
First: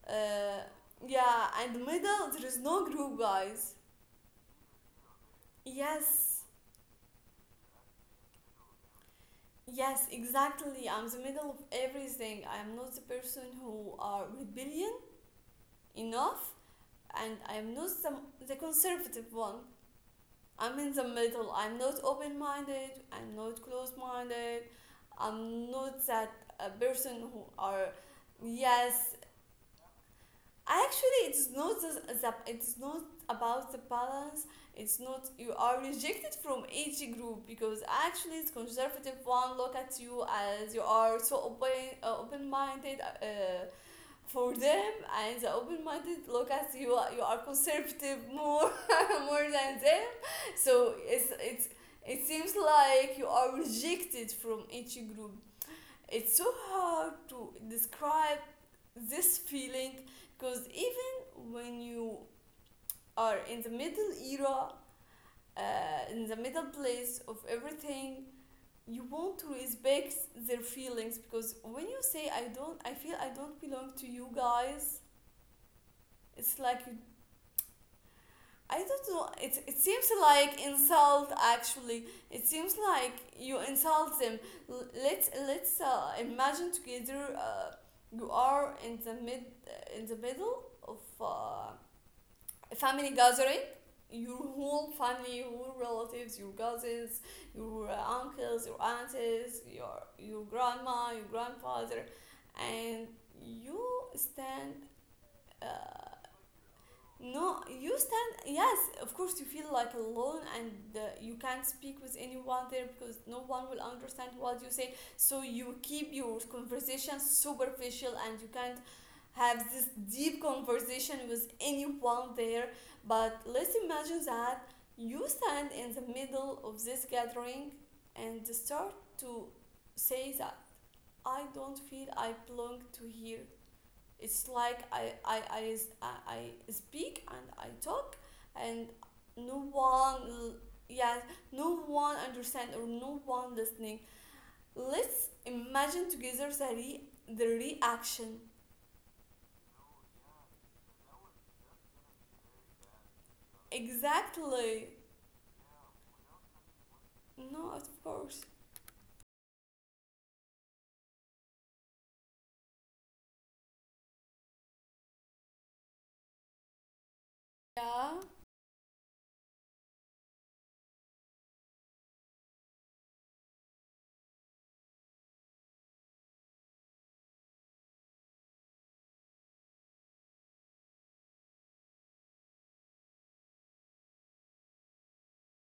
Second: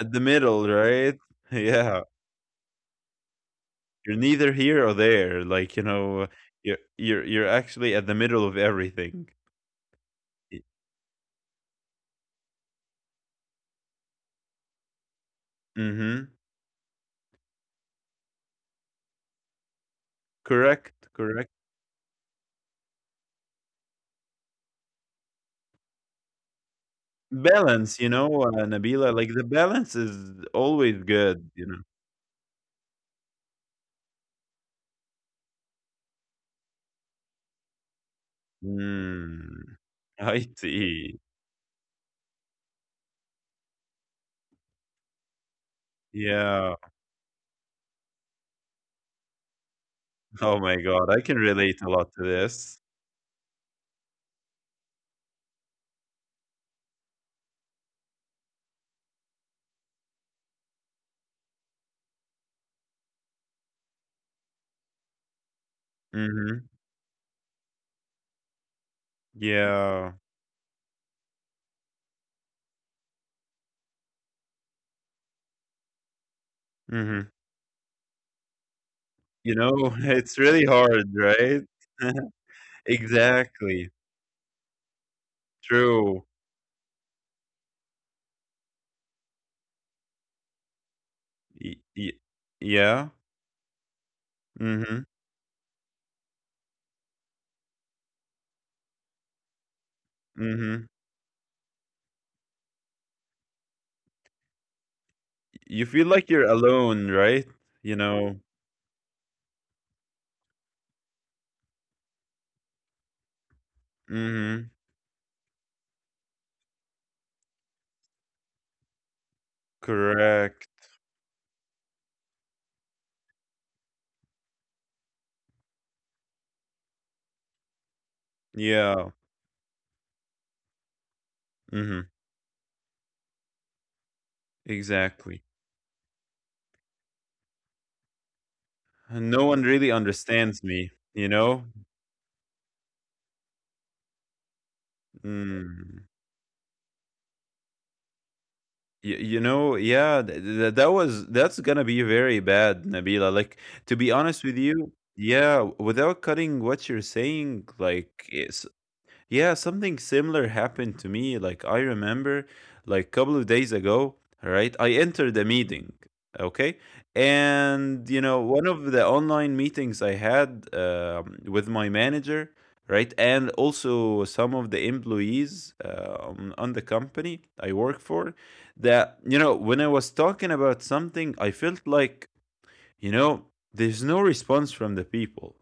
S2: At the
S1: Uh,
S2: middle, right?
S1: yeah, and the
S2: Yeah.
S1: middle there is no group, guys.
S2: You're neither here or there. Like, you know,
S1: Yes,
S2: you're you're you're actually at the middle of everything.
S1: yes, exactly. I'm the middle of everything. I am not the person who are rebellion
S2: Mm-hmm.
S1: enough, and I am not the, the conservative one. I'm in the
S2: Correct. Correct.
S1: middle. I'm not open-minded. I'm not close-minded. I'm not that a person who are.
S2: Balance, you know, uh, Nabila,
S1: Yes,
S2: like the balance is always
S1: actually it's
S2: good, you
S1: not
S2: know.
S1: the, the it's not about the balance. It's not you are rejected from each group, because actually the conservative one look
S2: Mm,
S1: at you
S2: I
S1: as you are
S2: see.
S1: so open, uh, open-minded, uh, for them, and the open-minded look at
S2: Yeah.
S1: you, you are conservative more, more than them.
S2: Oh my
S1: So
S2: God, I
S1: it's
S2: can
S1: it's
S2: relate a lot
S1: it
S2: to
S1: seems
S2: this.
S1: like you are rejected from each group. It's so hard to describe this feeling, because even when you are in the middle era, uh, in the middle
S2: Hmm.
S1: place of everything, you want to respect
S2: Yeah.
S1: their feelings, because when you say I don't, I feel I don't belong to you guys, it's like you,
S2: Hmm.
S1: I don't know.
S2: You
S1: It, it
S2: know,
S1: seems
S2: it's
S1: like
S2: really hard,
S1: insult.
S2: right?
S1: Actually, it seems like you
S2: Exactly.
S1: insult them. L- let's let's uh,
S2: True.
S1: imagine together. Uh, you are in the mid uh, in the middle of uh,
S2: Y y
S1: a family
S2: yeah.
S1: gathering. Your whole
S2: Mm-hmm.
S1: family, your relatives, your cousins, your uh, uncles, your aunties, your your
S2: Mm-hmm.
S1: grandma, your grandfather, and you stand. Uh,
S2: You feel like you're alone, right?
S1: no,
S2: You
S1: you stand.
S2: know.
S1: Yes, of course, you feel like alone, and uh, you can't speak with anyone there because no one will understand what
S2: Mm-hmm.
S1: you say. So you keep your conversation superficial and you can't have this deep
S2: Correct.
S1: conversation with anyone there. But let's imagine that you stand in the middle of this gathering and start
S2: Yeah.
S1: to say that I don't feel
S2: Mm-hmm.
S1: I belong to here. It's like I I
S2: Exactly.
S1: I I speak and I talk, and
S2: And no
S1: no
S2: one really
S1: one,
S2: understands me,
S1: yeah,
S2: you know?
S1: no one understand or no one listening. Let's
S2: Mm.
S1: imagine together the, re- the reaction.
S2: Y you know, yeah, th th that was that's gonna be very bad, Nabila. Like, to be honest with
S1: Exactly.
S2: you, yeah, without cutting what you're
S1: No,
S2: saying,
S1: of
S2: like,
S1: course.
S2: it's yeah, something similar happened to me. Like I remember, like couple of days ago, right? I entered a meeting, okay, and
S1: Yeah,
S2: you know one of the online meetings I had um, with my manager, right, and also some of the employees um, on the company I work for. That you know when I was talking about something, I felt like you know there's no response from the people.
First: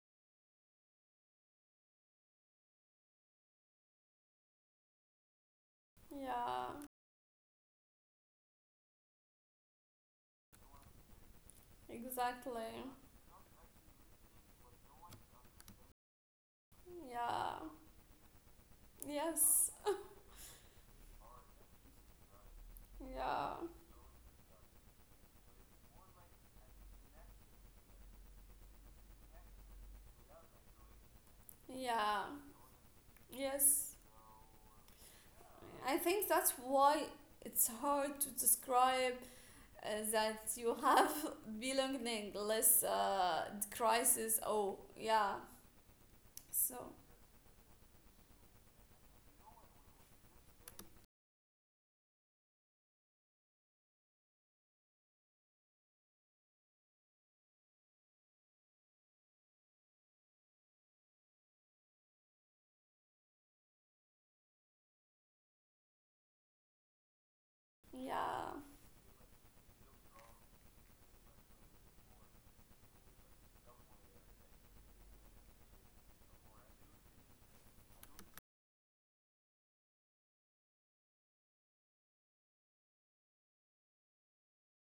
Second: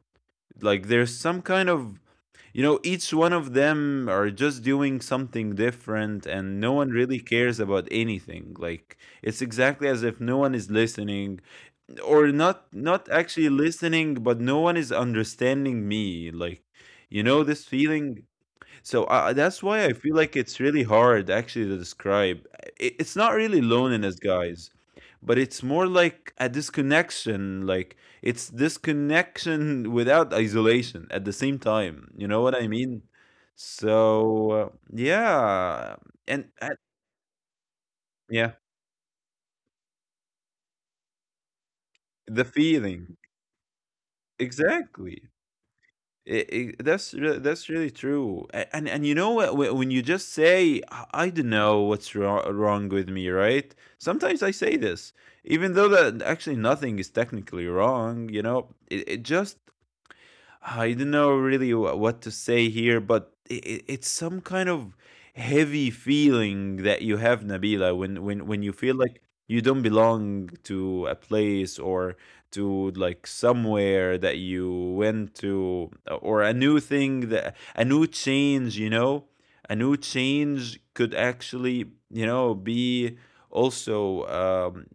S2: Like there's some kind of you know each one of them are just doing something different and
S1: yeah,
S2: no one really cares about anything like it's exactly as if no one is listening or not
S1: exactly.
S2: not actually listening but no one is understanding me like you know
S1: Yeah,
S2: this feeling so uh, that's
S1: yes,
S2: why I feel like it's really hard actually to describe. I- It's not really
S1: yeah,
S2: loneliness, guys, but it's more like a disconnection. Like it's disconnection without isolation at the same time. You
S1: yeah,
S2: know what I mean?
S1: yes.
S2: So uh, yeah,
S1: I think
S2: and
S1: that's
S2: uh,
S1: why it's hard to
S2: yeah,
S1: describe uh, that you have
S2: the
S1: belongingless
S2: feeling
S1: uh, crisis. Oh,
S2: exactly.
S1: yeah.
S2: I- I-
S1: So,
S2: that's re- that's really true A- and and you know what wh- when you just say i I don't know what's wrong, wrong with me right sometimes I say this even though that actually nothing is technically wrong you know it, it just I don't know really wh- what to say here, but it, it's some kind of heavy feeling that you have, Nabila, when when
S1: yeah,
S2: when you feel like you don't belong to a place or to like somewhere that you went to or a new thing that a new change, you know, a new change could actually, you know, be also um,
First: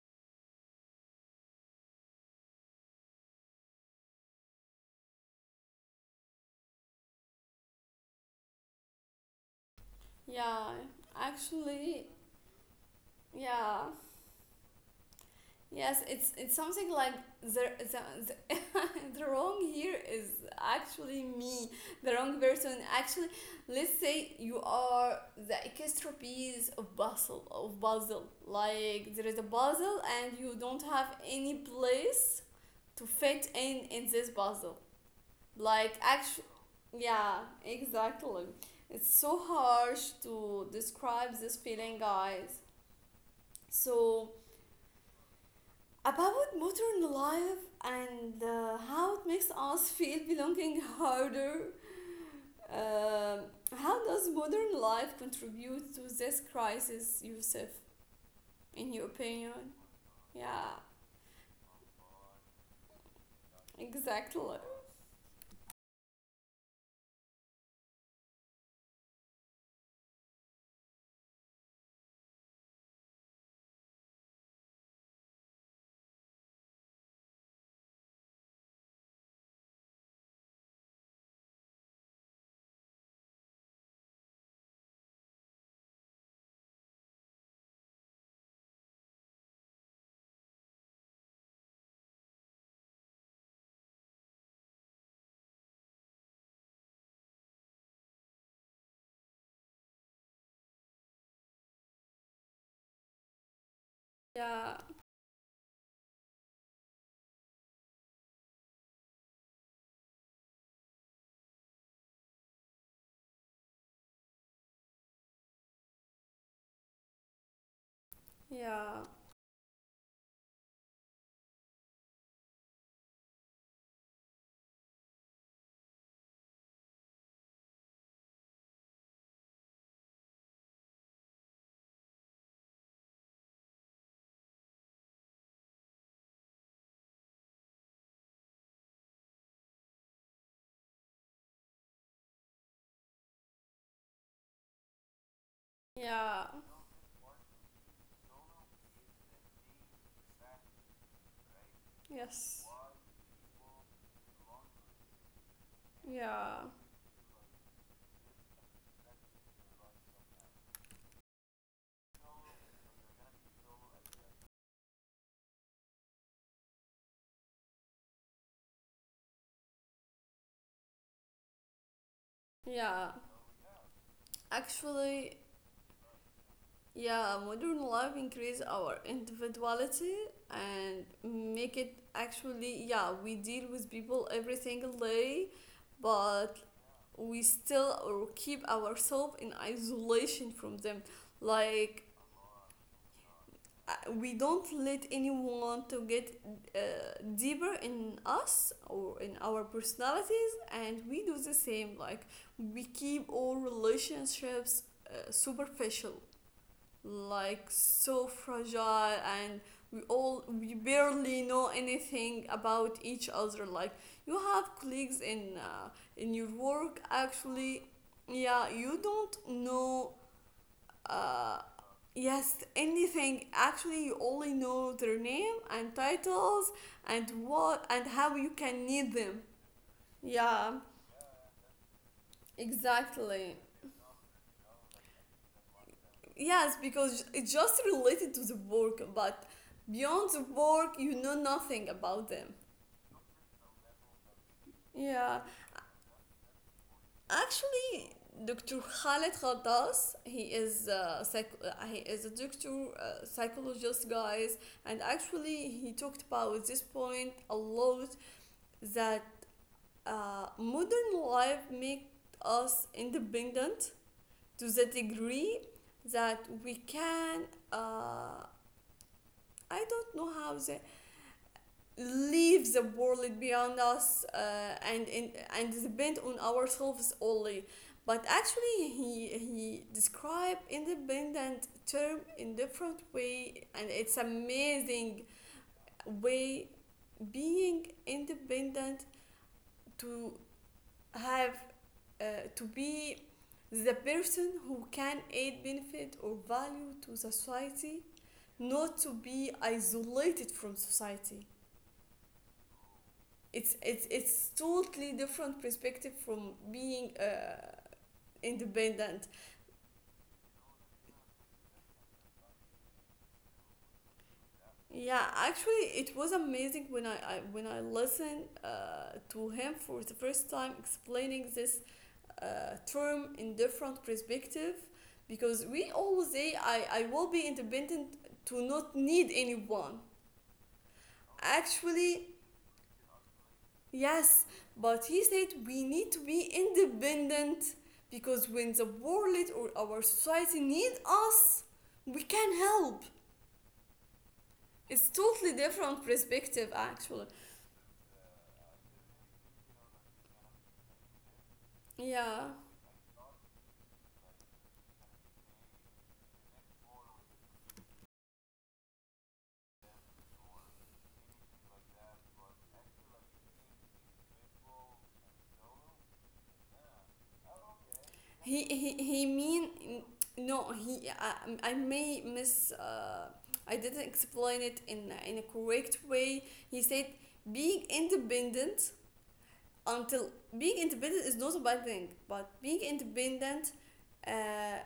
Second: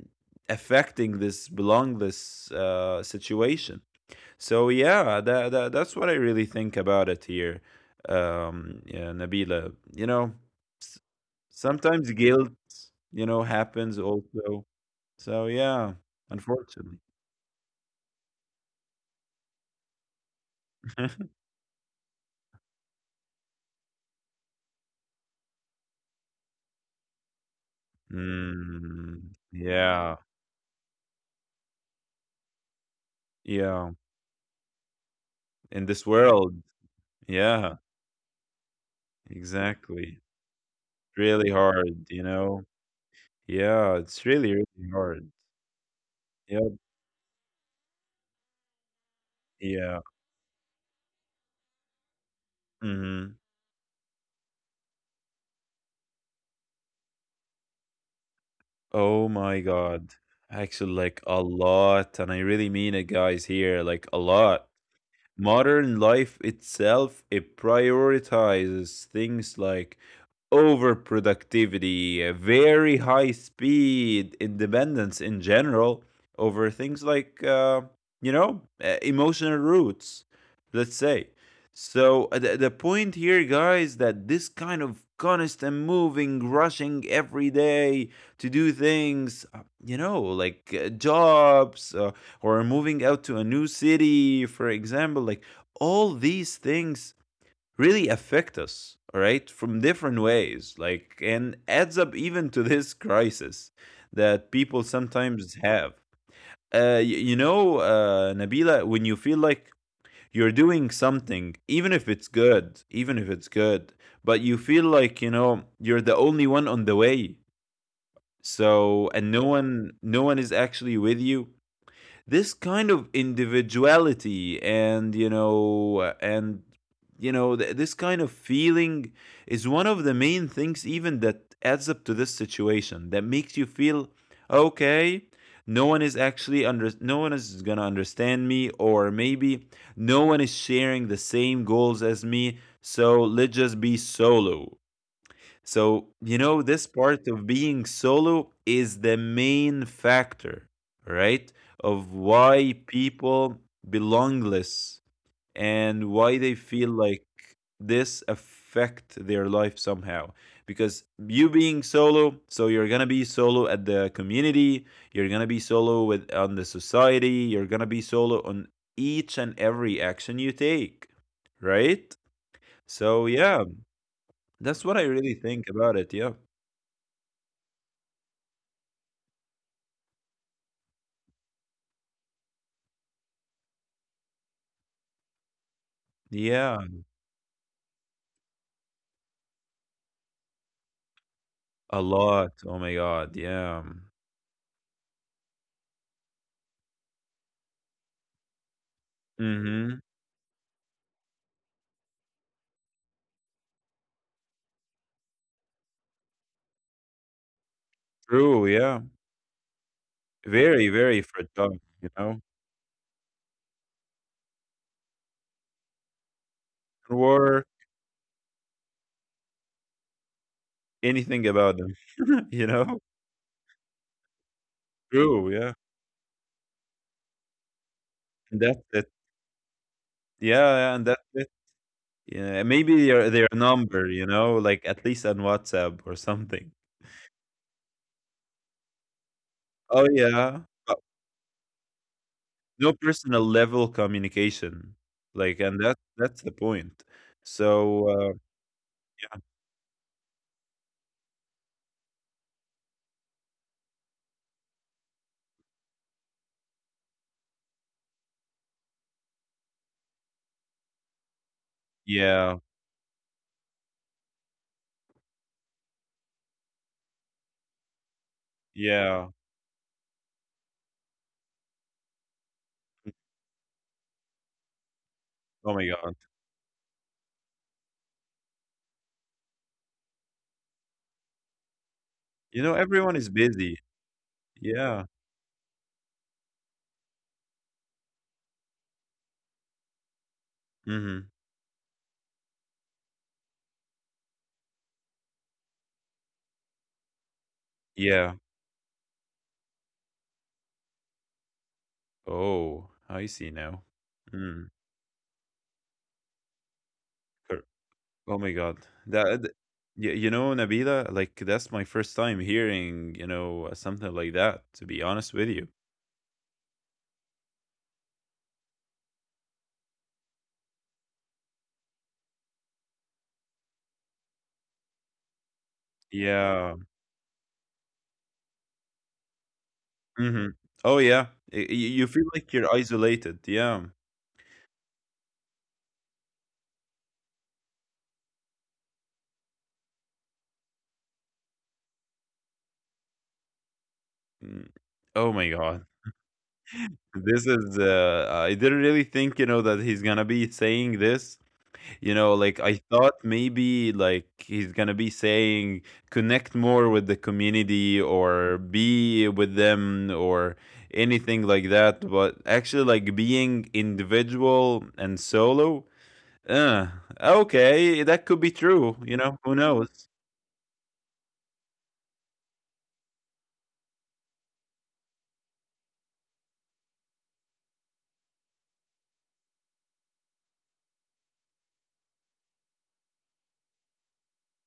S2: affecting this belongless uh, situation. So yeah, that, that that's what I really think about it here, um, yeah, Nabila. You know,
S1: yeah.
S2: s-
S1: Actually,
S2: sometimes guilt, you know,
S1: yeah.
S2: happens also. So yeah,
S1: Yes, it's it's something
S2: unfortunately.
S1: like the the, the, the wrong here is actually me, the wrong person. Actually, let's say you are the extra piece of puzzle of puzzle. Like
S2: Mm,
S1: there is a puzzle
S2: yeah,
S1: and you don't have any place to fit in
S2: yeah.
S1: in this puzzle.
S2: In
S1: Like,
S2: this
S1: actually,
S2: world,
S1: yeah,
S2: yeah,
S1: exactly. It's so harsh
S2: exactly.
S1: to describe
S2: Really
S1: this feeling,
S2: hard, you
S1: guys.
S2: know. Yeah, it's
S1: So,
S2: really really hard.
S1: about
S2: Yep.
S1: modern life and uh, how it makes us
S2: Yeah.
S1: feel belonging harder.
S2: Mhm.
S1: Um how does modern life contribute to this crisis, Yusuf, in your
S2: Oh
S1: opinion?
S2: my God.
S1: Yeah,
S2: Actually, like a lot. And I really mean it, guys, here. Like a
S1: exactly.
S2: lot. Modern life itself it prioritizes things like overproductivity, uh, very high speed, independence in general, over things like uh, you know uh, emotional roots. Let's say. So uh, the, the point here, guys, that this kind of constant moving, rushing every day to do things, uh, you know, like uh, jobs, uh, or moving out to a new city, for example. Like all these things really affect us, all right, from different ways, like, and adds up even to this crisis that
S1: Yeah,
S2: people sometimes have. Uh, y- you know, uh, Nabila, when you feel like you're doing something, even if it's good, even if it's good, but you feel like, you know, you're the only one on the way.
S1: yeah,
S2: So, and no one, no one is actually with you this kind of individuality and you know and you know th- this kind of feeling is one of the main things even that adds up to this situation that makes you feel okay no one is actually under no one is gonna understand me or maybe no one is sharing the same goals as me so let's just be solo so, you
S1: yeah,
S2: know, this part of being solo is the main factor, right? Of
S1: yes,
S2: why people belongless and why
S1: yeah,
S2: they feel like this affect their life somehow. Because you being solo, so you're gonna be solo at the community, you're gonna be solo with on the society, you're gonna be solo on each and every action you take, right?
S1: yeah.
S2: So yeah, that's what I really
S1: Actually,
S2: think about it. Yeah.
S1: yeah, modern life increase our individuality and make it actually, yeah, we deal with people every single day, but
S2: Yeah,
S1: we still or keep ourselves in isolation from them.
S2: a
S1: Like
S2: lot. Oh my God. Yeah.
S1: uh, we don't let anyone to get uh, deeper in us or in our
S2: Mhm.
S1: personalities, and we do the same. Like we keep all relationships uh, superficial, like so
S2: True. Yeah.
S1: fragile, and we all we
S2: Very, very
S1: barely know
S2: fragile, you
S1: anything
S2: know,
S1: about each other. Like you have colleagues in uh, in your work.
S2: or
S1: Actually, yeah, you don't know
S2: anything
S1: uh,
S2: about them,
S1: yes,
S2: you know?
S1: anything. Actually, you only know their
S2: True.
S1: name
S2: Yeah.
S1: and titles and what and how you
S2: And that's
S1: can need
S2: it.
S1: them.
S2: Yeah.
S1: Yeah,
S2: Yeah, and that's it. Yeah. Maybe their, their
S1: exactly.
S2: number, you know, like at least on WhatsApp or something.
S1: Yes, because it's just related to the work, but
S2: Oh,
S1: beyond the
S2: yeah.
S1: work,
S2: But
S1: you know nothing about them.
S2: no personal level communication.
S1: Yeah,
S2: Like, and that, that's the point. So,
S1: actually,
S2: uh,
S1: Doctor Khaled
S2: yeah.
S1: Khaldas, he is a psych- uh, he is a doctor, uh, psychologist, guys, and actually, he talked about this point a lot. That uh, modern life makes
S2: Yeah.
S1: us independent to the degree that we can. Uh,
S2: Yeah.
S1: I don't know how the leave the world beyond us, uh, and, and
S2: Oh
S1: and
S2: my
S1: depend
S2: God.
S1: on ourselves only. But actually he he described independent term in
S2: You know,
S1: different
S2: everyone is
S1: way,
S2: busy.
S1: and it's
S2: Yeah.
S1: amazing way. Being independent to
S2: Mhm.
S1: have uh, to be the person who can add benefit or value to society,
S2: Yeah.
S1: not to be isolated from society.
S2: Oh, I see
S1: it's
S2: now.
S1: it's it's
S2: Mm.
S1: totally different perspective from being uh,
S2: Cor- Oh my god.
S1: independent.
S2: That th- y- you know, Nabila, like that's my first time hearing, you know, something like that, to be
S1: Yeah,
S2: honest with you.
S1: actually it was amazing when i, I when i listened uh, to him for the first time explaining this uh, term in different perspective, because we always say
S2: Yeah.
S1: i i will be independent to not need anyone.
S2: Hmm. Oh yeah. Y- y- you
S1: Actually,
S2: feel like you're isolated. Yeah.
S1: yes, but he said we need to be independent because when the world or our society need us, we can help.
S2: Mm.
S1: It's
S2: Oh
S1: totally
S2: my god.
S1: different perspective actually.
S2: This is uh I didn't really think, you know, that he's gonna be saying this, you know,
S1: Yeah.
S2: like I thought maybe like he's gonna be saying connect more with the community or be with them or anything like that, but actually like being individual and solo, uh, okay, that could be
S1: He he,
S2: true,
S1: he
S2: you know, who
S1: mean
S2: knows?
S1: no, he, I, I may miss uh, I didn't explain it in in a correct way. He said being independent until being independent is not a bad thing, but being independent, uh,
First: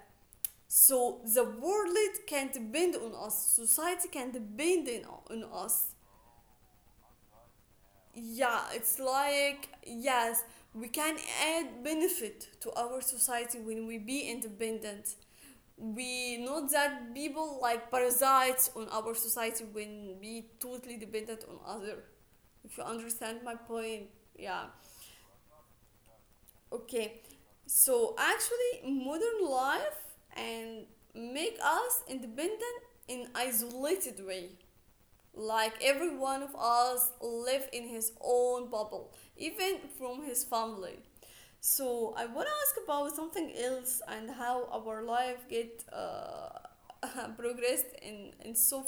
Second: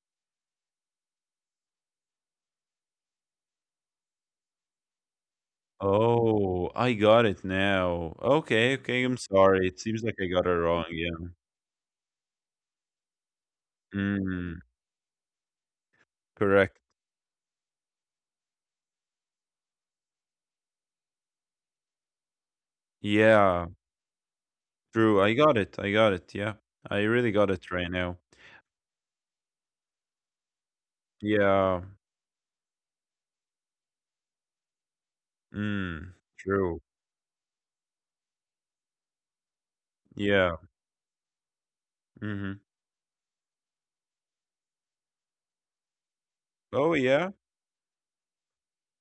S1: so the world can depend on us, society can depend in, on us.
S2: Oh, I got it now.
S1: Yeah,
S2: Okay,
S1: it's
S2: okay, I'm sorry.
S1: like,
S2: It seems like I
S1: yes,
S2: got it wrong,
S1: we
S2: yeah.
S1: can add benefit to our society when we be
S2: Mm,
S1: independent. We
S2: correct.
S1: not that people like parasites on our society when be totally dependent on other. If you understand
S2: Yeah,
S1: my point, yeah.
S2: true. I got it. I got it. Yeah. I really
S1: Okay,
S2: got it right now.
S1: so actually, modern life and make
S2: Yeah.
S1: us independent in isolated way, like
S2: Mm.
S1: every one of
S2: True.
S1: us live in his own bubble, even from his
S2: Yeah.
S1: family. So I want
S2: Mhm.
S1: to ask about something else and how our life get uh,
S2: Oh, yeah.
S1: progressed in in so f-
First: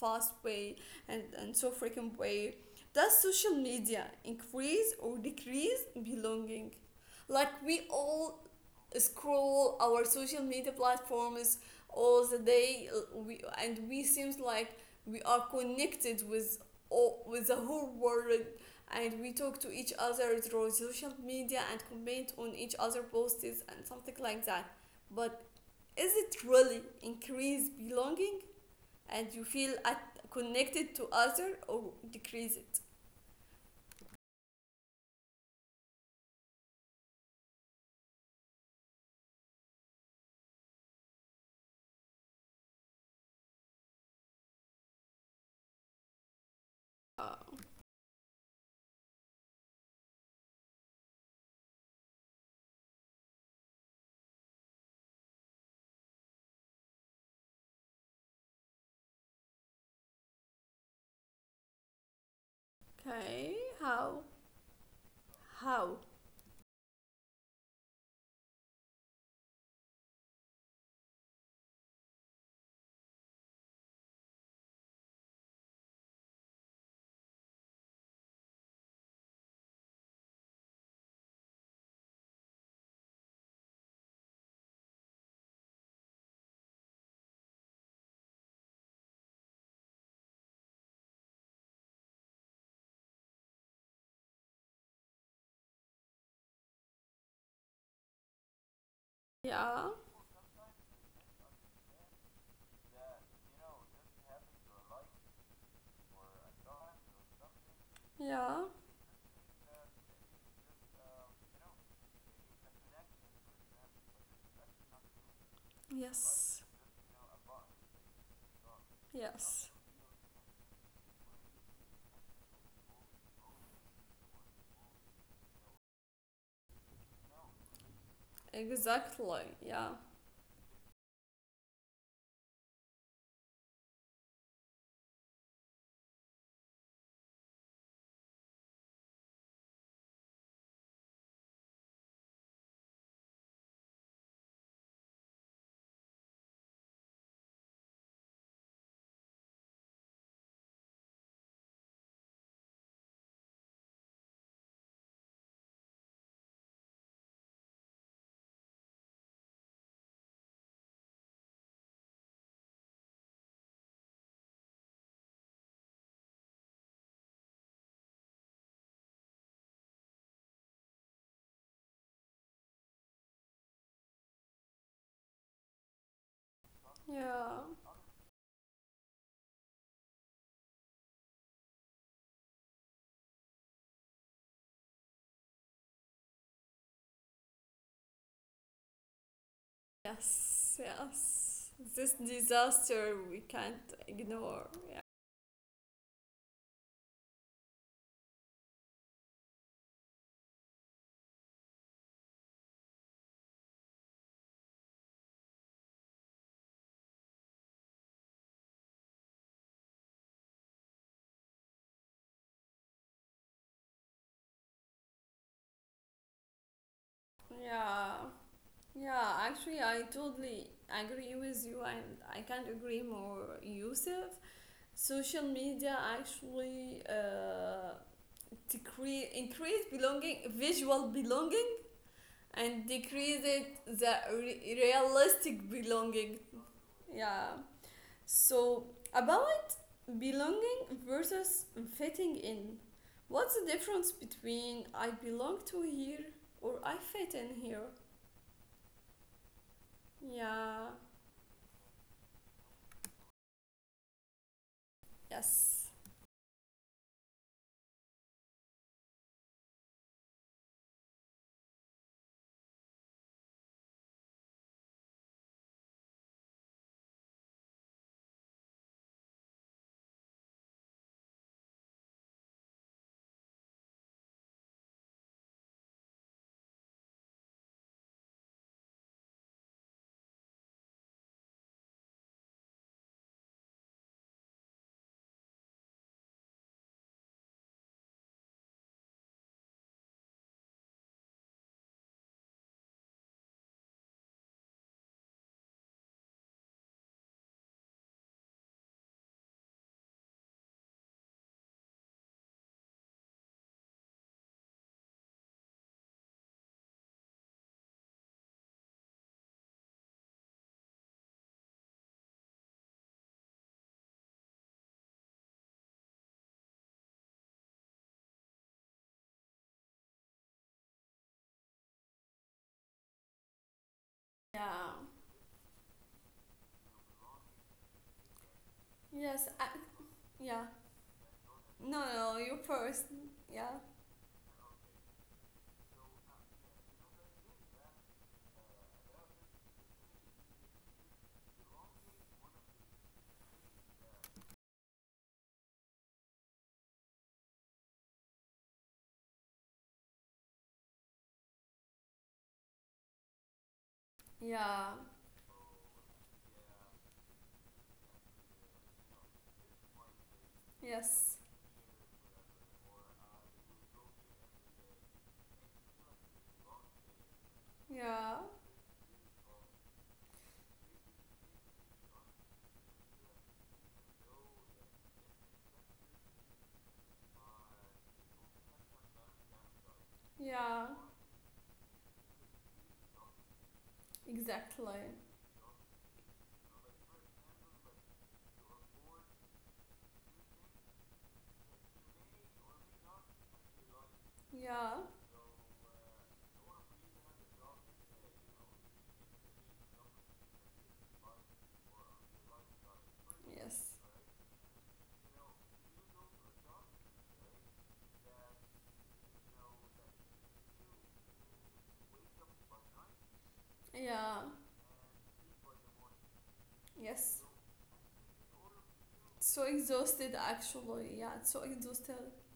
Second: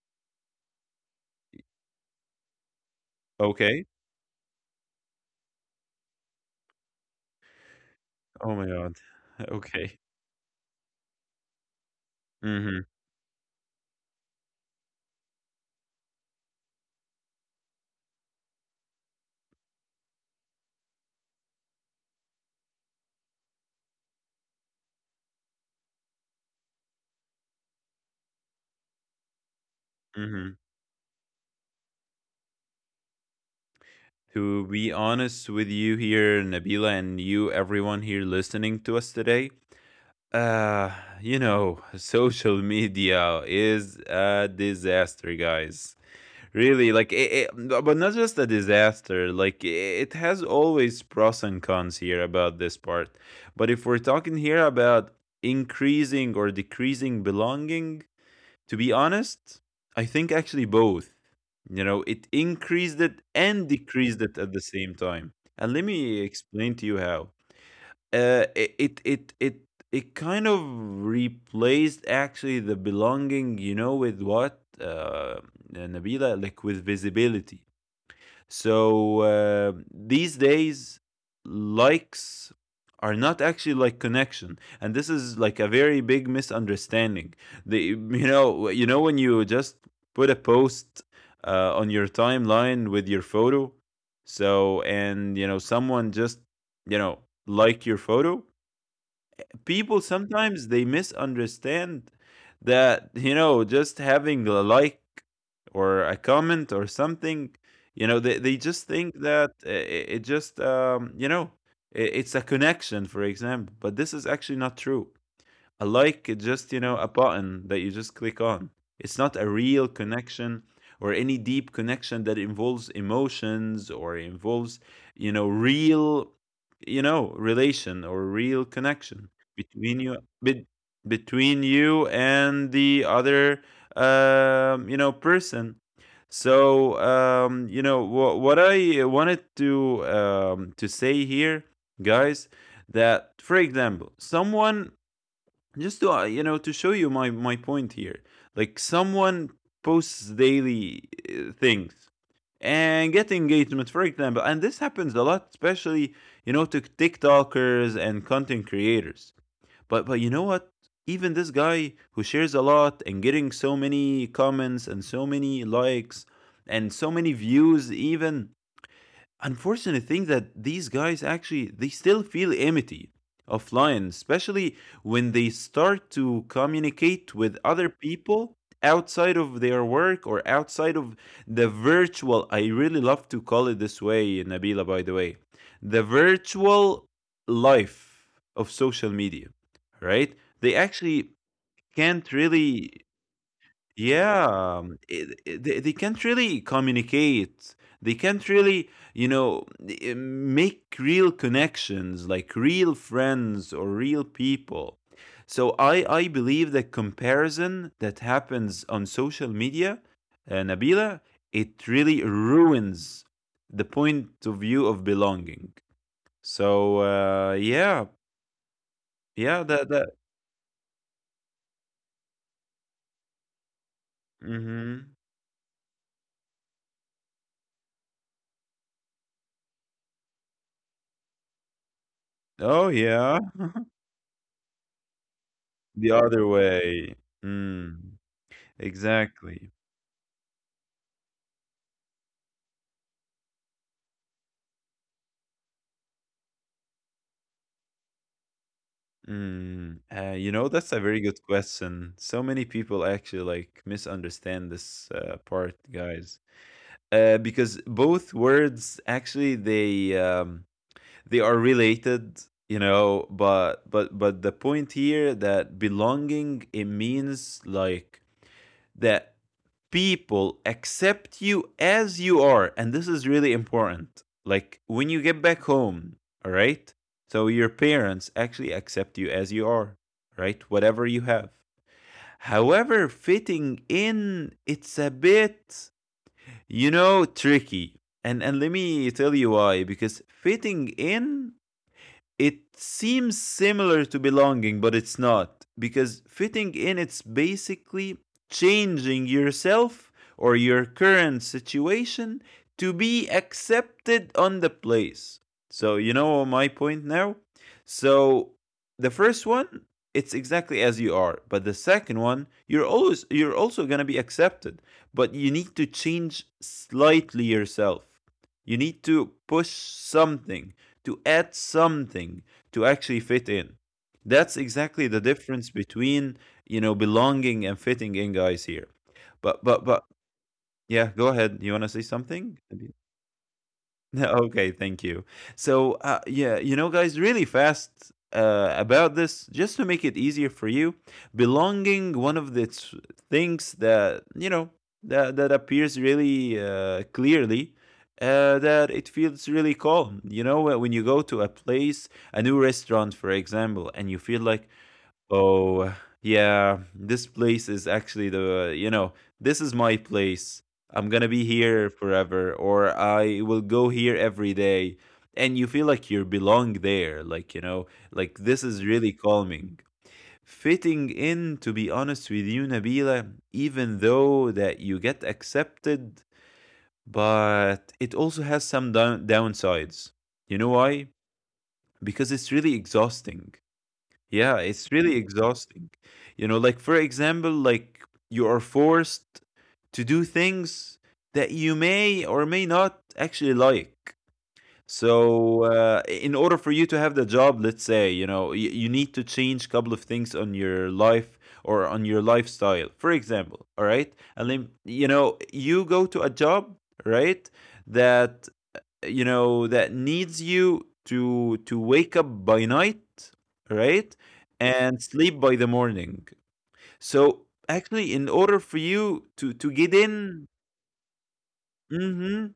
S1: fast way and and so frequent way. Does social
S2: Okay.
S1: media increase or decrease belonging? Like we all
S2: Oh my god.
S1: scroll
S2: Okay.
S1: our social media platforms all the
S2: Mhm.
S1: day, uh, we and we seems like we are connected with all, with the whole world, and we talk to each other through social media and comment on each other posts and something like that. But is it really increase belonging and you feel at,
S2: Mhm.
S1: connected to other, or decrease it?
S2: To be honest with you here, Nabila, and you, everyone here listening to us today, uh, you know, social media is a disaster, guys. Really, like it,
S1: Uh,
S2: it, but not just a disaster. Like it has always pros and cons here about this part. But if we're talking here about increasing or decreasing belonging, to be honest, I think actually both. You know, it increased it
S1: okay,
S2: and decreased
S1: how?
S2: it at the same time. And let
S1: How?
S2: me explain to you how uh, it, it it it it kind of replaced actually the belonging, you know, with what uh, uh, Nabila, like with visibility. So uh, these days, likes are not actually like connection, and this is like a very big misunderstanding. The you know you know when you just put a post uh, on your timeline with your photo, so, and you know, someone just, you know, like your photo.
S1: Yeah,
S2: People sometimes they misunderstand that, you know, just having a like or a comment or something, you know, they, they
S1: yeah,
S2: just think that i- i- it just um, you know, i- it's a connection, for example, but this is actually not true. A like is
S1: yes,
S2: just, you know, a button that you just click on. It's not a
S1: yes.
S2: real connection or any deep connection that involves emotions or involves, you know, real, you know, relation or real connection
S1: Exactly, yeah,
S2: between you bet between you and the other um, you know, person. So, um, you know, wha what I wanted to um, to say here, guys, that for example, someone, just to uh, you know, to show you my my point here, like someone posts daily uh, things and get engagement, for example, and this happens a lot, especially, you know, to tiktokers and content creators. But but you know what, even this guy who shares a lot and getting so many comments and so many likes and so many views, even unfortunate thing that these guys actually they still feel empty offline, especially when they start to communicate with
S1: yeah,
S2: other people outside of their work or outside of the virtual, I really love to call it this way, Nabila, by the way, the virtual life of social media, right? They
S1: yes,
S2: actually
S1: yes. This
S2: can't really,
S1: disaster we can't
S2: yeah,
S1: ignore.
S2: um,
S1: Yeah.
S2: it, it- they, they can't really communicate. They can't really, you know, i- make real connections like real friends or real people. So I I believe that comparison that happens on social media, uh, Nabila, it really ruins the point of view of belonging. So uh,
S1: Yeah.
S2: yeah,
S1: Yeah, actually,
S2: yeah,
S1: I
S2: that that.
S1: totally agree with you, and I can't agree more, Yusuf.
S2: Hmm.
S1: Social media actually uh, decrease, increase belonging, visual belonging, and
S2: Oh
S1: decrease
S2: yeah,
S1: it the re- realistic
S2: the
S1: belonging.
S2: other way.
S1: Yeah.
S2: Mm.
S1: So about
S2: Exactly.
S1: belonging versus fitting in, what's the difference between I belong to here or I fit in here?
S2: Mm, uh, you know,
S1: Yeah.
S2: that's a very good question. So many people actually like misunderstand this uh, part,
S1: Yes.
S2: guys. Uh, because both words actually they um, they are related, you know, but but but the point here that belonging, it means like that people accept you as you are. And this is really important. Like when you get back home, all right? So your parents actually accept you as you are, right? Whatever you have. However, fitting in, it's a bit, you know, tricky. And and let me tell you why, because fitting in, it seems similar to belonging, but it's not. Because fitting in, it's basically changing yourself or your current situation to be accepted on the place. So, you know my point now? So, the first one, it's exactly as you are. But the second one, you're always, you're also going to be accepted, but you need to change slightly yourself. You need to push something to add something to actually fit in. That's
S1: Yeah.
S2: exactly the difference between, you know, belonging and fitting in, guys, here.
S1: Yes,
S2: But
S1: I,
S2: but but
S1: yeah.
S2: yeah, go ahead. You want to say
S1: No, no, no,
S2: something?
S1: you first. Yeah,
S2: Okay, thank you. So, uh, yeah, you know, guys, really fast uh, about this, just to make it easier for you, belonging, one of the t- things that, you know, that that appears really uh, clearly. Uh, that it feels really calm. You know, when when you go to a place, a new restaurant, for example, and you feel like,
S1: yeah,
S2: oh, yeah, this place is actually the, you know, this is my place. I'm gonna
S1: yes,
S2: be here forever, or I will go here every day. And you feel like you belong there, like, you know, like
S1: yeah,
S2: this is really calming. Fitting in, to be honest with you, Nabila, even though that you get accepted, but it also has some down downsides. You know
S1: yeah,
S2: why? Because it's really exhausting. Yeah, it's
S1: exactly.
S2: really exhausting. You know, like, for example, like you are forced to do things that you may or may not actually like.
S1: Yeah,
S2: So, uh, in order for you to have the job, let's say, you know, you, you need to change a couple of things on your life or on your lifestyle. For example,
S1: yes,
S2: all right? And then, you know, you go to a job, right? That, you know, that needs you to to wake up by night, right,
S1: yeah,
S2: and sleep by the morning.
S1: yes.
S2: So actually, in order for you to
S1: So
S2: to get
S1: exhausted,
S2: in,
S1: actually. Yeah, so exhausted.
S2: mhm,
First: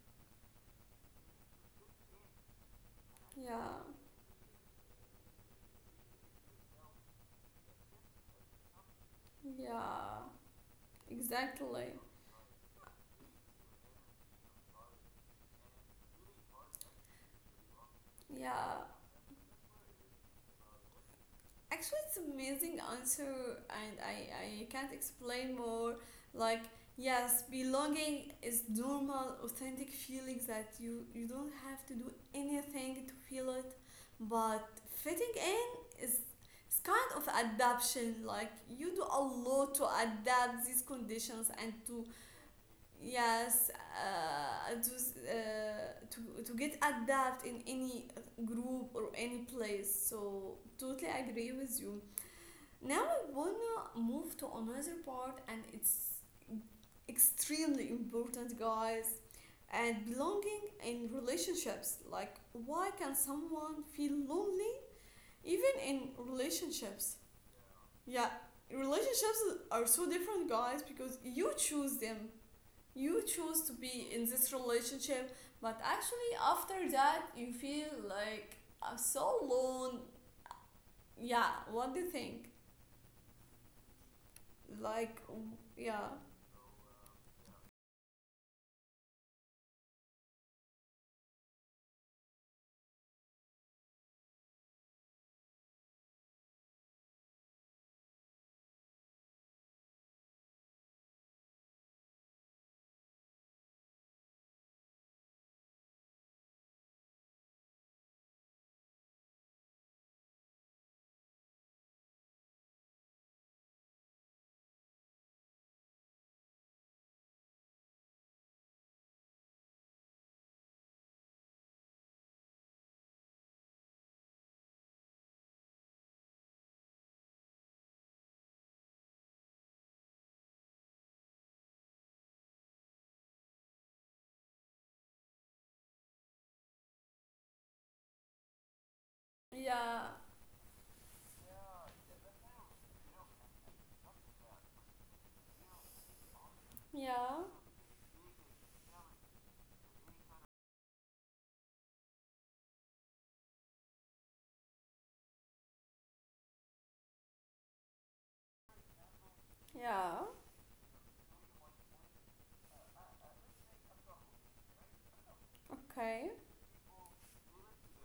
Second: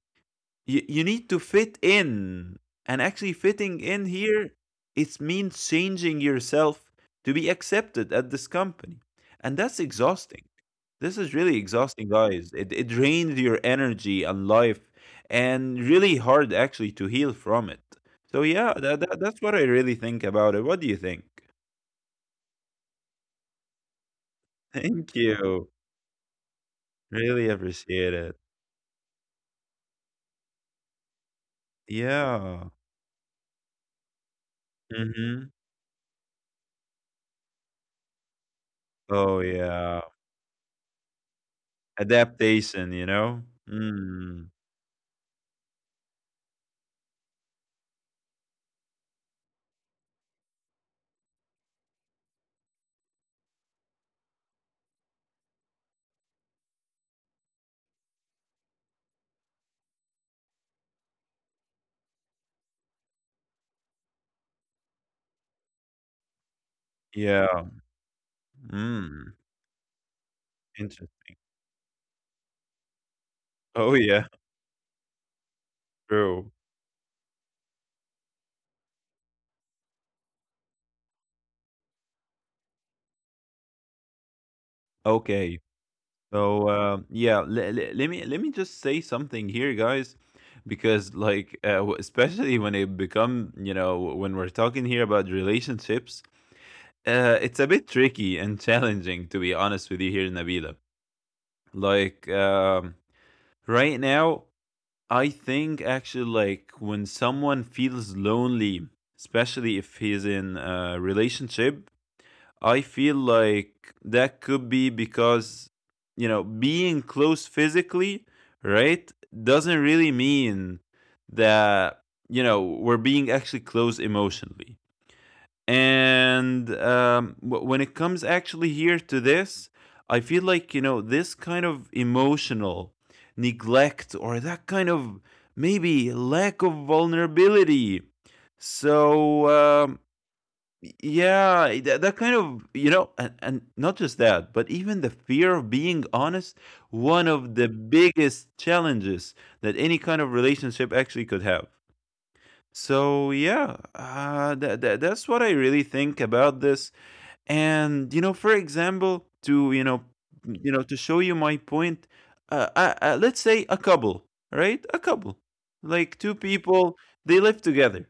S2: you, you need to fit in. And actually,
S1: Yeah,
S2: fitting in here, it means changing yourself to be accepted at this company, and that's
S1: yeah,
S2: exhausting. This is really
S1: exactly.
S2: exhausting, guys. it, it drains your energy and life, and really hard actually to heal from it. So yeah,
S1: Yeah,
S2: that, that, that's what I really think about it. What do you think?
S1: actually, it's amazing answer, and I I can't
S2: Thank
S1: explain
S2: you,
S1: more. Like yes,
S2: really appreciate
S1: belonging
S2: it.
S1: is normal, authentic feelings that you you don't have to do
S2: Yeah.
S1: anything to feel it, but fitting
S2: Hmm.
S1: in is is kind of adaptation. Like you do a
S2: Oh
S1: lot to
S2: yeah,
S1: adapt these conditions and to,
S2: adaptation, you know.
S1: yes,
S2: Mm.
S1: uh, to, uh, to to get adapt in any group or any place. So totally agree with you. Now I wanna move to another part, and it's extremely important, guys. And belonging in relationships. Like, why can someone feel lonely even in relationships?
S2: Yeah.
S1: Yeah,
S2: Mm.
S1: relationships are so different, guys,
S2: Interest.
S1: because you choose them. You choose
S2: Oh,
S1: to
S2: yeah.
S1: be in this relationship, but actually,
S2: True.
S1: after that, you feel like I'm so alone. Yeah, what do you think? Like,
S2: Okay.
S1: yeah.
S2: So, um, yeah, le le let me let me just say something here, guys, because, like, uh, w especially when it become, you know, when we're talking here about relationships, uh, it's a bit tricky and challenging, to be honest with you here, Nabila. Like, um, right now, I think actually, like, when someone feels lonely, especially if he's in a relationship, I feel like that could be because, you know, being close physically, right, doesn't really mean that, you know, we're being actually close emotionally. And um, wh- when it comes actually here to this, I feel like, you know, this kind of emotional neglect, or that kind of maybe lack of vulnerability. So, um,
S1: Yeah,
S2: yeah, that, that kind of, you know, and, and not just that, but even the fear of being honest, one
S1: yeah,
S2: of the biggest challenges that any kind of relationship actually could have. So, yeah, uh, that, that, that's what I really think about this. And, you know, for example, to, you know,
S1: yeah,
S2: you know, to show you my point, uh, uh, uh, let's say a couple, right? A couple, like two
S1: okay.
S2: people, they live together,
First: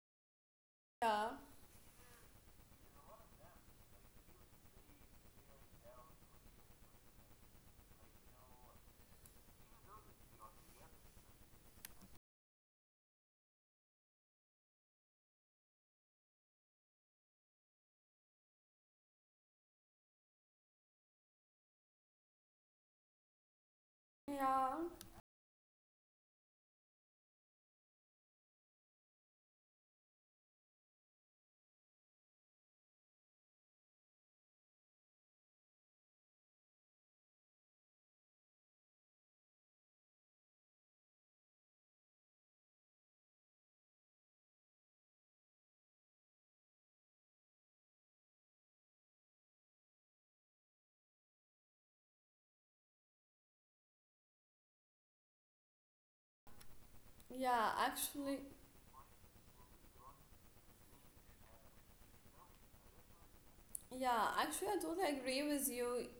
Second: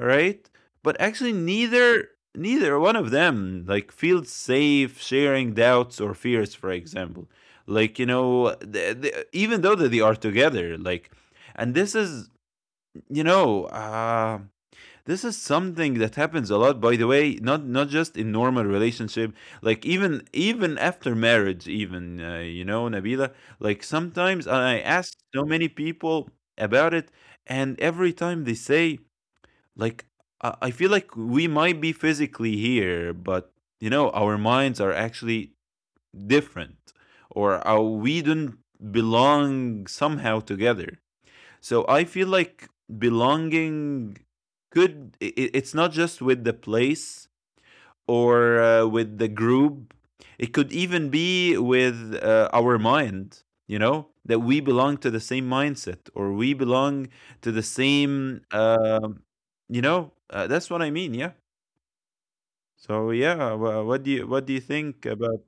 S2: right? But
S1: Yeah,
S2: actually, neither neither one of them like feels safe sharing doubts or fears. For example, like, you know, th th even though that they are together, like, and this is, you know, uh, this is something that happens a lot. By the way, not not just in normal relationship, like even even after marriage, even uh, you know, Nabila, like sometimes
S1: yeah,
S2: I ask so many people about it, and every time they say, like, I I feel like we might be physically here, but you know our minds are actually different, or our, we don't belong somehow together. So I feel like belonging could i i- it's not just with the place or uh, with the group. It could even be with uh, our mind, you know, that we belong to the same mindset, or we belong
S1: yeah,
S2: to the
S1: actually,
S2: same, um you know, uh, that's what I mean. Yeah. So yeah,
S1: yeah,
S2: wha- what
S1: actually,
S2: do
S1: I
S2: you,
S1: totally
S2: what do you
S1: agree with
S2: think
S1: you.
S2: about?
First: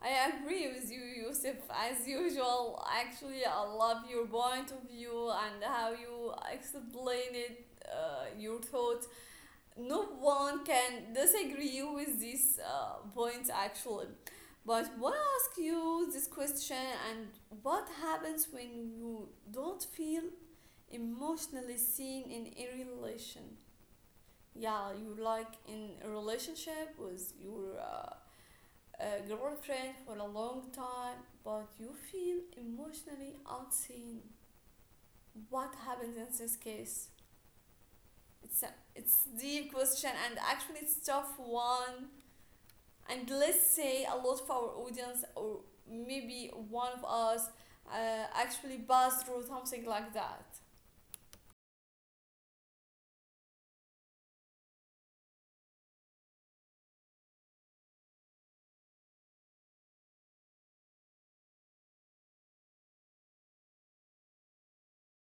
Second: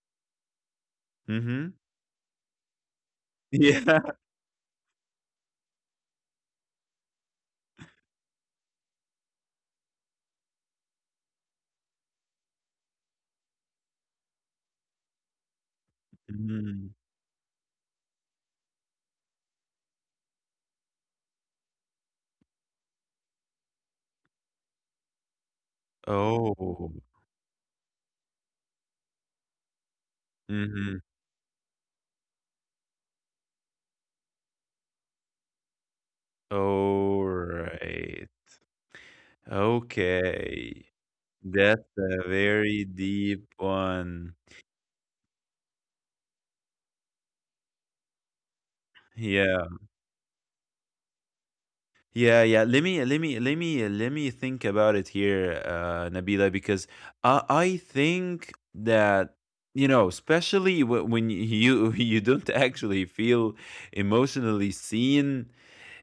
S1: I agree with you, Yusuf,
S2: Mm-hmm.
S1: as usual. Actually, I love
S2: Yeah.
S1: your point of view and how you explain it, uh, your thoughts. No one can disagree with these uh, points, actually. But want to ask you this
S2: Mm.
S1: question and what happens when you don't feel emotionally seen in a relation, yeah, you like in a
S2: Oh.
S1: relationship with your uh, uh, girlfriend for a
S2: Mm-hmm.
S1: long time, but you feel emotionally unseen, what happens in
S2: All
S1: this case.
S2: right.
S1: It's a, it's deep question
S2: Okay.
S1: and actually it's
S2: That's
S1: tough
S2: a
S1: one,
S2: very deep
S1: and
S2: one.
S1: let's say a lot of our audience or maybe one of us uh, actually
S2: Yeah.
S1: passed through something like that.
S2: Yeah, yeah. Let me let me let me let me think about it here, uh, Nabila, because I I think that, you know, especially wh- when you you don't actually feel emotionally seen,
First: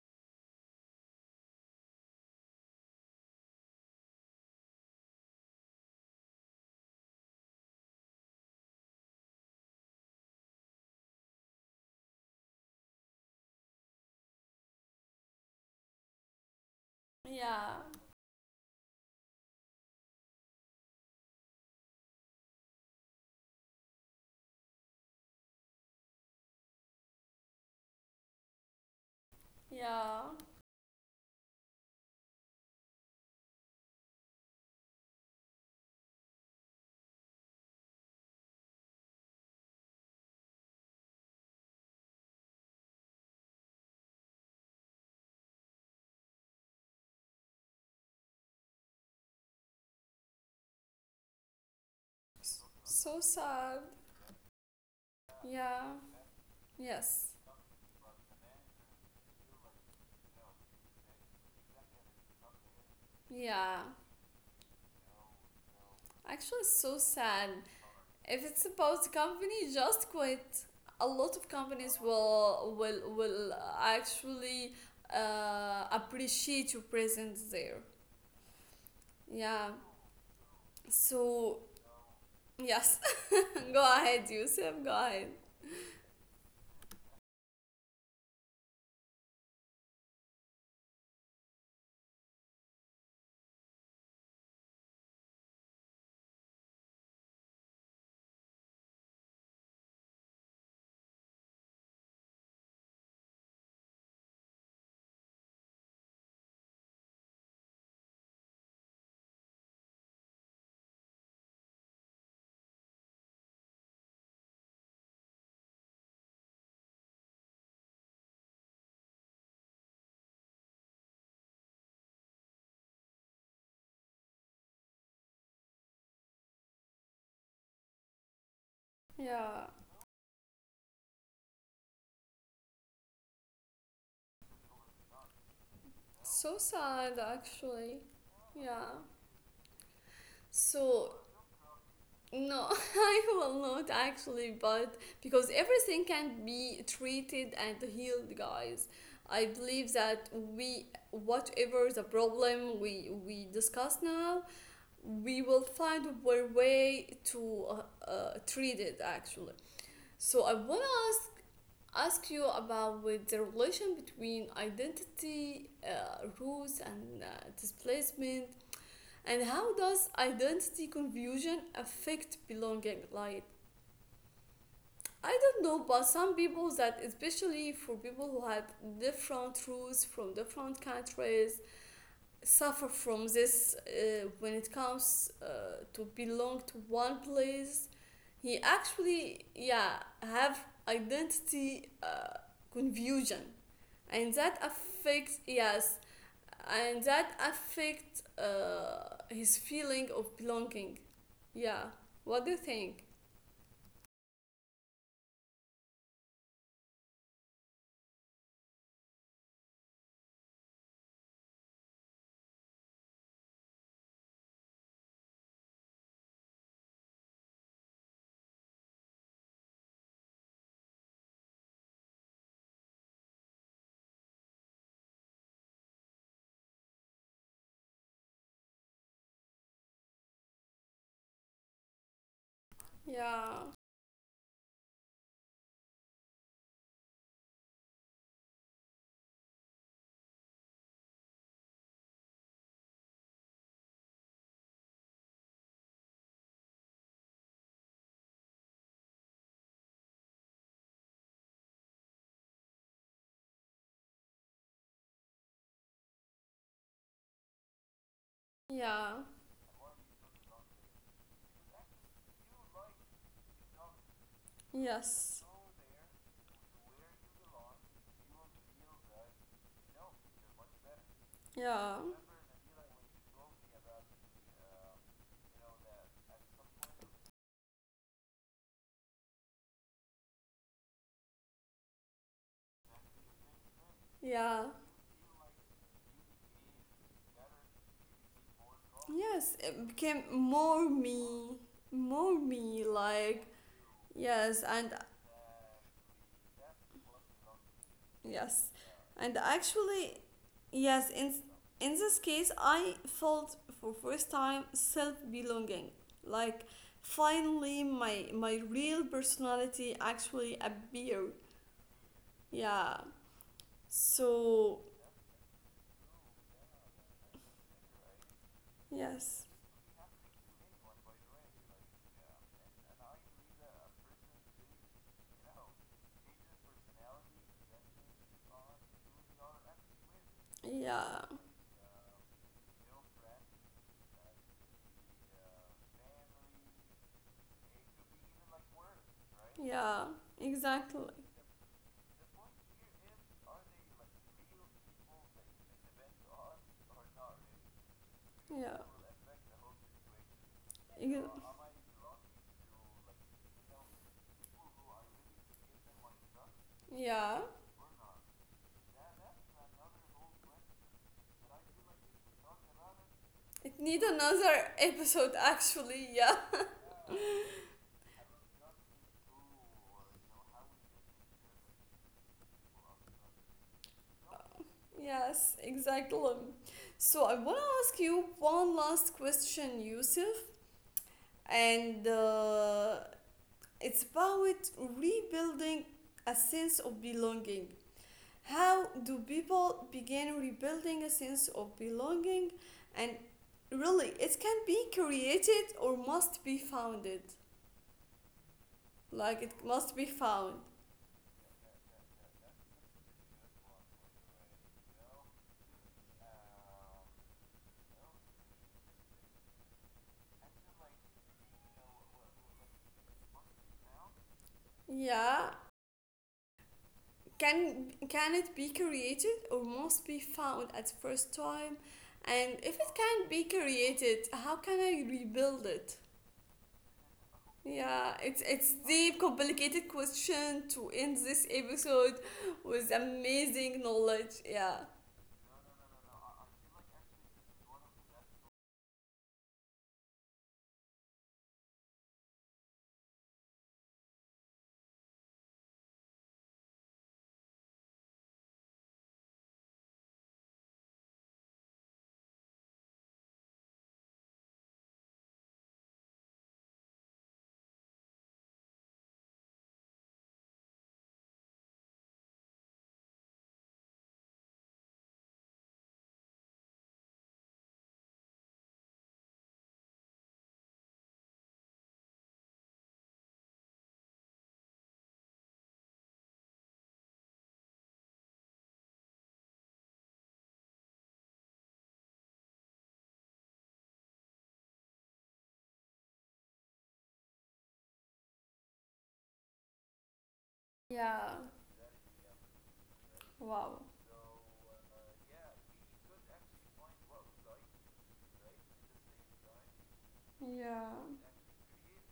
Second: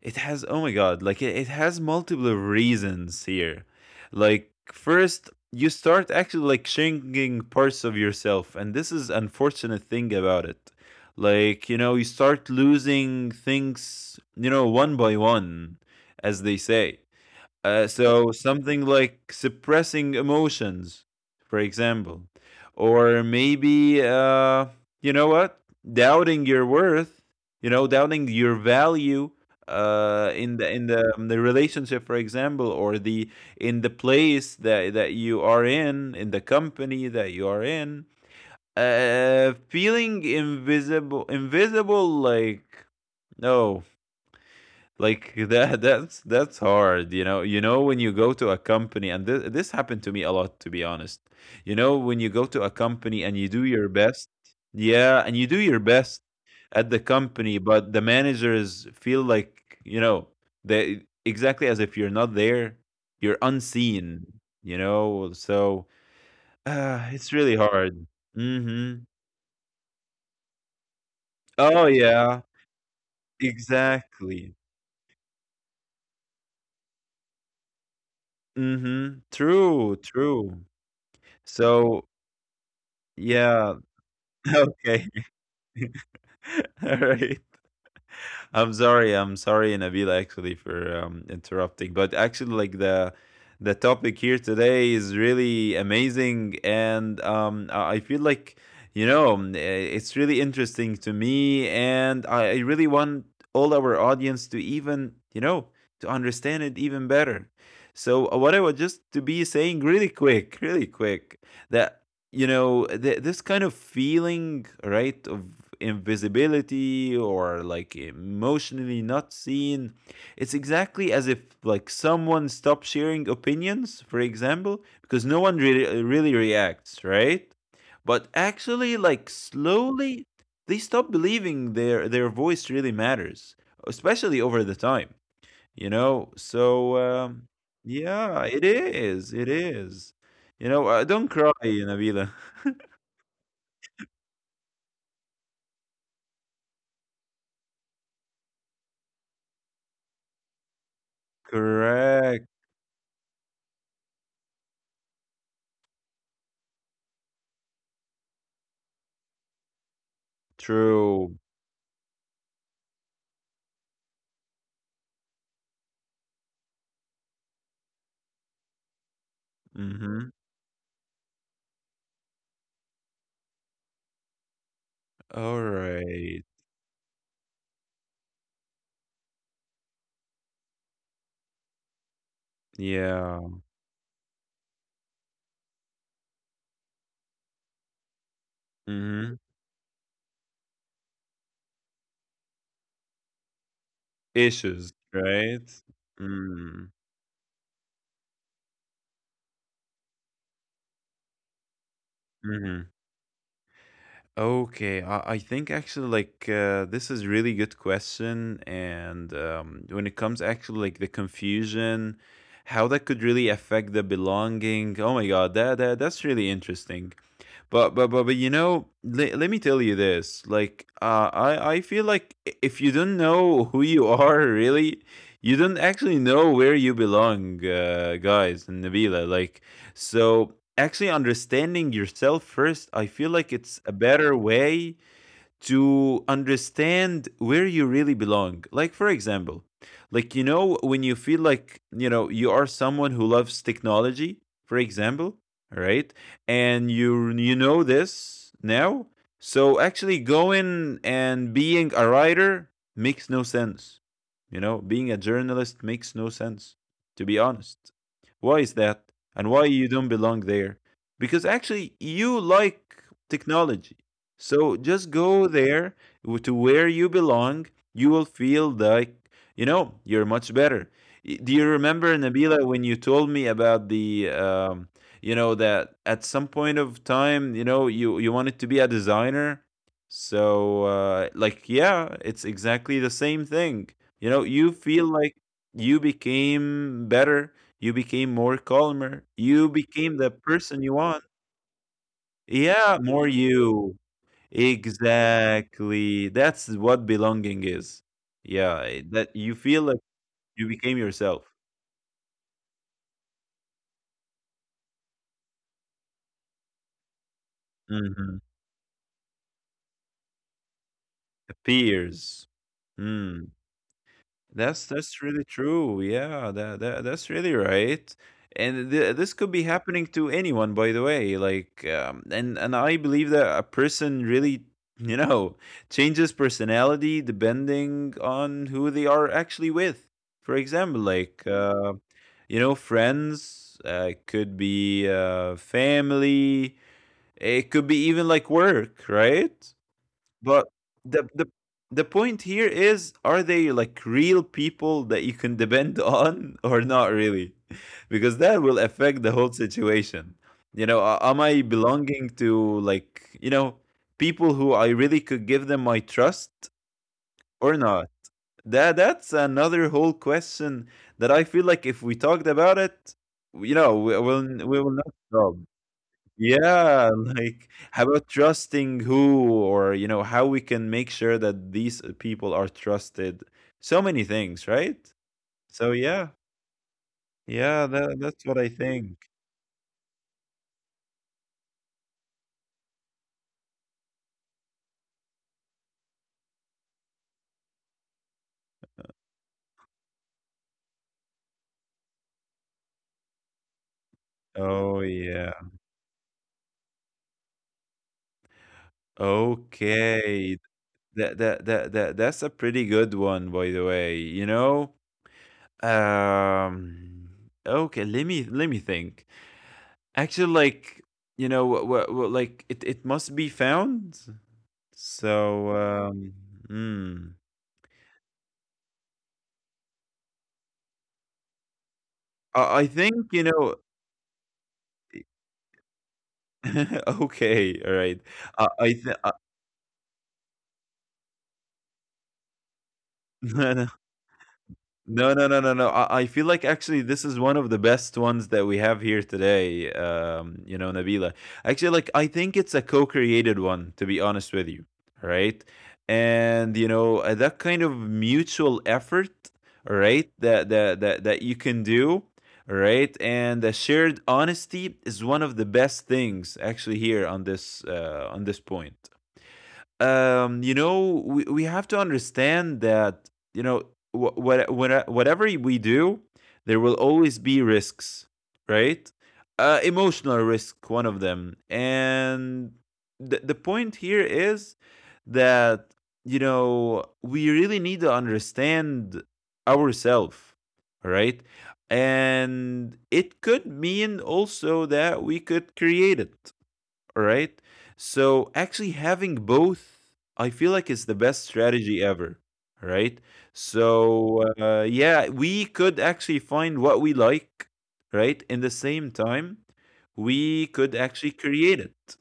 S2: it has, oh my god, like, it, it has multiple reasons here. Like, first, you start actually, like, shrinking parts of yourself, and this is unfortunate thing about it. Like, you know, you start losing things, you know, one by one, as they say.
S1: Yeah,
S2: Uh, so something like suppressing emotions, for example, or maybe uh, you know what, doubting your worth, you know, doubting your value, uh,
S1: yeah,
S2: in the in the in the relationship, for example, or the in the place that that you are in, in the company that you are in, uh, feeling invisible, invisible, like, no, like that, that's that's hard. You know, you know when you go to a company, and this, this happened to me a lot, to be honest. You know, when you go to a
S1: so
S2: company and you do
S1: sad.
S2: your best, yeah, and you do your
S1: Yeah,
S2: best at the
S1: yes.
S2: company, but the managers feel like, you know, they, exactly as if you're not there, you're
S1: Yeah.
S2: unseen, you know. So
S1: Actually, it's so
S2: uh, it's
S1: sad.
S2: really hard.
S1: If it's
S2: Hmm.
S1: about the company, just quit. A lot of
S2: Oh
S1: companies
S2: yeah,
S1: will will will
S2: exactly.
S1: actually uh, appreciate your presence there.
S2: Mm-hmm,
S1: Yeah.
S2: true, true.
S1: So
S2: So
S1: yes,
S2: yeah.
S1: go ahead, Yusuf. Go
S2: Okay.
S1: ahead.
S2: All right. I'm sorry. I'm sorry, Nabil, actually, for um, interrupting. But actually, like the the topic here today is really amazing, and um, I I feel like you know um, eh, it's really interesting to me, and I, I really want all our audience to even you know to understand it even better. So uh, what I was just to be saying really quick, really quick, that you know th- this kind of feeling, right, of invisibility or like emotionally not seen. It's exactly as if like someone stopped sharing opinions, for example, because no one really really reacts, right? But actually, like
S1: Yeah.
S2: slowly they stop believing their their voice really matters, especially over the time, you know,
S1: So
S2: so,
S1: sad,
S2: um,
S1: actually.
S2: yeah, it
S1: Yeah.
S2: is, it is. You know, uh,
S1: So
S2: don't cry, Nabila.
S1: no, I will not actually, but because everything can be treated and healed, guys. I believe that we, whatever the
S2: Correct.
S1: problem we we discuss now, we will find a way to uh, uh, treat it actually. So I wanna
S2: True.
S1: ask ask you about with the relation between identity, uh, roots, and uh, displacement, and how does
S2: Mm-hmm.
S1: identity confusion affect belonging? Like, I
S2: All
S1: don't know, but some
S2: right.
S1: people that, especially for people who had different roots from different countries, suffer from
S2: Yeah.
S1: this uh, when it comes uh, to belong to one place. He
S2: Mm-hmm.
S1: actually, yeah, have identity uh, confusion, and that
S2: Issues,
S1: affects,
S2: right?
S1: yes,
S2: Mm.
S1: and that affects uh, his feeling of belonging. Yeah, what do you
S2: Mm-hmm.
S1: think?
S2: Okay. I, I think actually like uh, this is really good question, and um, when it comes actually like the confusion, how that could really affect the belonging. Oh my God, that, that that's really interesting. But but but but you know, le- let me tell you this. Like, uh, I I feel like if you don't know who you are, really, you don't actually know where you belong, uh, guys. And Nabila, like, so actually understanding yourself first, I feel like
S1: Yeah,
S2: it's a better way to understand where you really belong. Like, for example, like, you know, when you feel like, you know, you are someone who loves technology, for example, right? And you you know this now. So actually going and being a writer makes no sense. You know, being a journalist makes no sense, to be honest. Why is that?
S1: yeah,
S2: And why you don't belong there? Because actually you like technology, so just
S1: yes.
S2: go there w- to where you belong. You will feel like, you know, you're much better. Y- Do you
S1: Yeah,
S2: remember, Nabila, when you told me about the, um, you know, that at some point of time, you know, you, you wanted to be a designer? So, uh, like, yeah, it's exactly the same thing. You know,
S1: yeah,
S2: you feel like you became better. You became more calmer.
S1: yes,
S2: You
S1: it
S2: became
S1: became
S2: the person
S1: more
S2: you want.
S1: me, more me,
S2: Yeah, more
S1: like,
S2: you.
S1: yes, and
S2: Exactly. That's what belonging is.
S1: yes,
S2: Yeah, eh, that
S1: and
S2: you feel like
S1: actually,
S2: you became
S1: yes, in,
S2: yourself.
S1: in this case, I felt for first time self belonging, like, finally, my,
S2: Mhm.
S1: my real personality actually appeared,
S2: Peers.
S1: yeah,
S2: Mm.
S1: so,
S2: That's that's really true. Yeah, that, that that's really right. And th- this
S1: yes,
S2: could be happening to anyone, by the way. Like, um, and and I believe that a person really, you know, changes personality depending on who they are actually with. For example,
S1: yeah,
S2: like uh, you know, friends, uh, it could be uh, family, it could be even like work, right?
S1: yeah,
S2: But
S1: exactly,
S2: the the the point here is, are they like real people that you can depend on or not really? Because that will
S1: yeah,
S2: affect the whole situation. You know, a-
S1: ex-
S2: am I belonging to like, you know, people who I really could give them my trust
S1: yeah.
S2: or not? That that's another whole question that I feel like if we talked about it, you
S1: It
S2: know,
S1: need
S2: we will we
S1: another
S2: will not
S1: episode
S2: stop.
S1: actually, yeah.
S2: Yeah, like how about trusting who, or you know, how we can make sure that these uh, people are trusted. So many things, right?
S1: Yes,
S2: So yeah,
S1: exactly. So I wanna
S2: yeah,
S1: ask
S2: that
S1: you
S2: that's what I
S1: one
S2: think.
S1: last question, Yusuf, and uh, it's about rebuilding a sense of belonging. How do people begin rebuilding a sense of belonging? And really, it can be
S2: Oh yeah.
S1: created or must be founded. Like it must be
S2: Okay.
S1: found.
S2: That that that that that's a pretty good one, by the way. You know, um, okay. Let me let me think. Actually, like you know, wha- wha- wha- like it, it must be found.
S1: Yeah,
S2: So, um, mm.
S1: Can can it be created or must be found at first time? And
S2: I, I
S1: if it
S2: think
S1: can't
S2: you
S1: be
S2: know.
S1: created, how can I rebuild it?
S2: Okay, all right.
S1: Yeah, it's
S2: Uh,
S1: it's
S2: I th-
S1: deep, complicated question to end this episode with
S2: uh,
S1: amazing knowledge. Yeah.
S2: No, no, no, no, no. I, I feel like actually this is one of the best ones that we have here today. Um, you know, Nabila. Actually, like I think it's a co-created one, to be honest with you, right? And you know uh, that kind of mutual effort, right? That that that that you can do, right? And the shared honesty is one of the best things actually here on this uh, on this point, um, you know, we, we have to understand that, you know, wh- what, what, uh, whatever we do, there will always be risks, right? Uh, emotional risk, one of them. And the, the point here is that, you know, we really need to understand ourselves, right? And it could mean also that we could create it, all right. So actually having both, I feel like it's the best
S1: Yeah.
S2: strategy ever. All right.
S1: Wow.
S2: So uh, yeah, we could actually find what we like, right? In the same time, we could
S1: Yeah.
S2: actually create it.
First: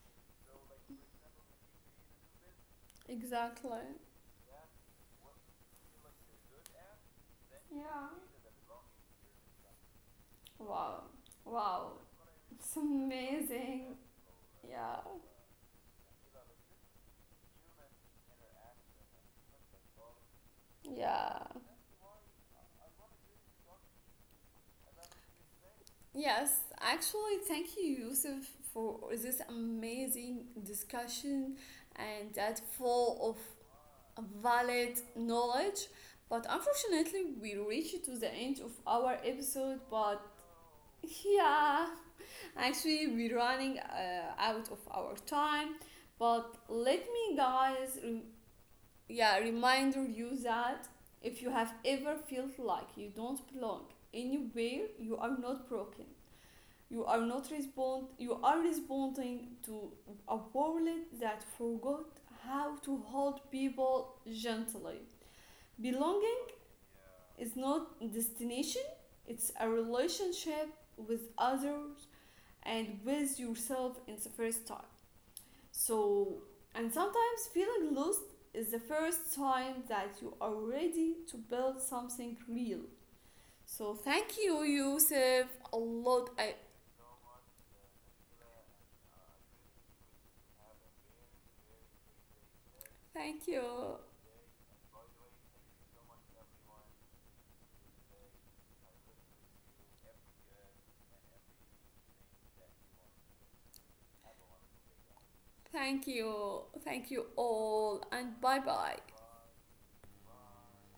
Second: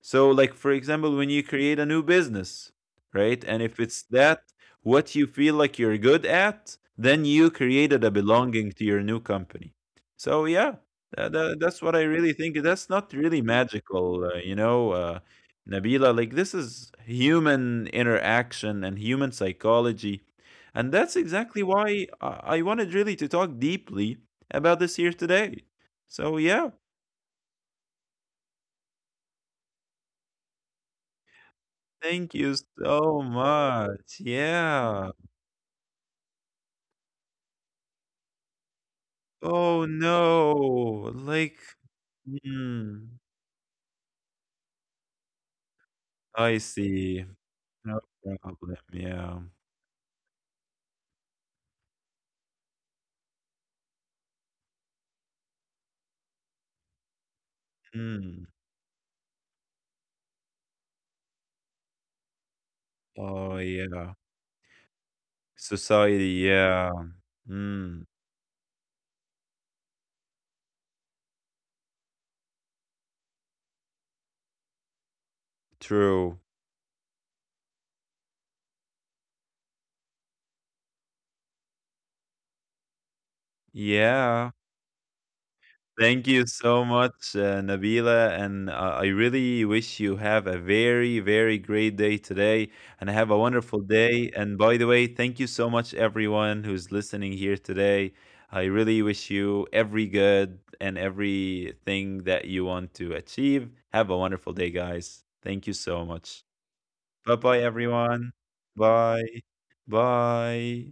S2: So, like for example, when you create a new business, right? And
S1: Exactly.
S2: if it's that what you feel like you're good at, then you
S1: Yeah.
S2: created a belonging to your new company. So yeah,
S1: Wow.
S2: tha- tha-
S1: Wow.
S2: that's what I really think.
S1: It's
S2: That's not really
S1: amazing.
S2: magical, uh, you know,
S1: Yeah.
S2: uh, Nabila. Like this is human interaction and human psychology, and that's
S1: Yeah.
S2: exactly why I I wanted really to talk deeply about this here today. So
S1: Yes,
S2: yeah,
S1: actually, thank you, Yusuf, for this amazing discussion and
S2: thank
S1: that
S2: you so
S1: full of
S2: much.
S1: valid
S2: Yeah.
S1: knowledge. But unfortunately, we reached to the end of our episode.
S2: Oh
S1: But
S2: no. Like,
S1: yeah, actually,
S2: mm,
S1: we're running uh, out of our time. But
S2: I
S1: let
S2: see.
S1: me, guys,
S2: No
S1: rem-
S2: problem.
S1: yeah,
S2: Yeah.
S1: reminder you that if you have ever felt like you don't belong anywhere, you are not broken, you are not respond you
S2: Mm.
S1: are responding to a world that forgot how to hold
S2: Oh
S1: people
S2: yeah.
S1: gently. Belonging
S2: Society. Yeah.
S1: is not a
S2: Mm.
S1: destination, it's a relationship with others and with yourself in the first time. So
S2: True.
S1: and sometimes feeling lost is the first sign that you are ready to build something real. So thank
S2: Yeah.
S1: you, Yusuf, a lot.
S2: Thank you
S1: I
S2: so much, uh, Nabila. And uh, I really wish you have a very, very great day today and have a
S1: thank
S2: wonderful
S1: you.
S2: day. And by the way, thank you so much, everyone who's listening here today. I really wish you every good and everything that you want to achieve. Have a wonderful day, guys. Thank you
S1: Thank
S2: so much.
S1: you. Thank you
S2: Bye bye,
S1: all,
S2: everyone.
S1: and bye bye.
S2: Bye. Bye.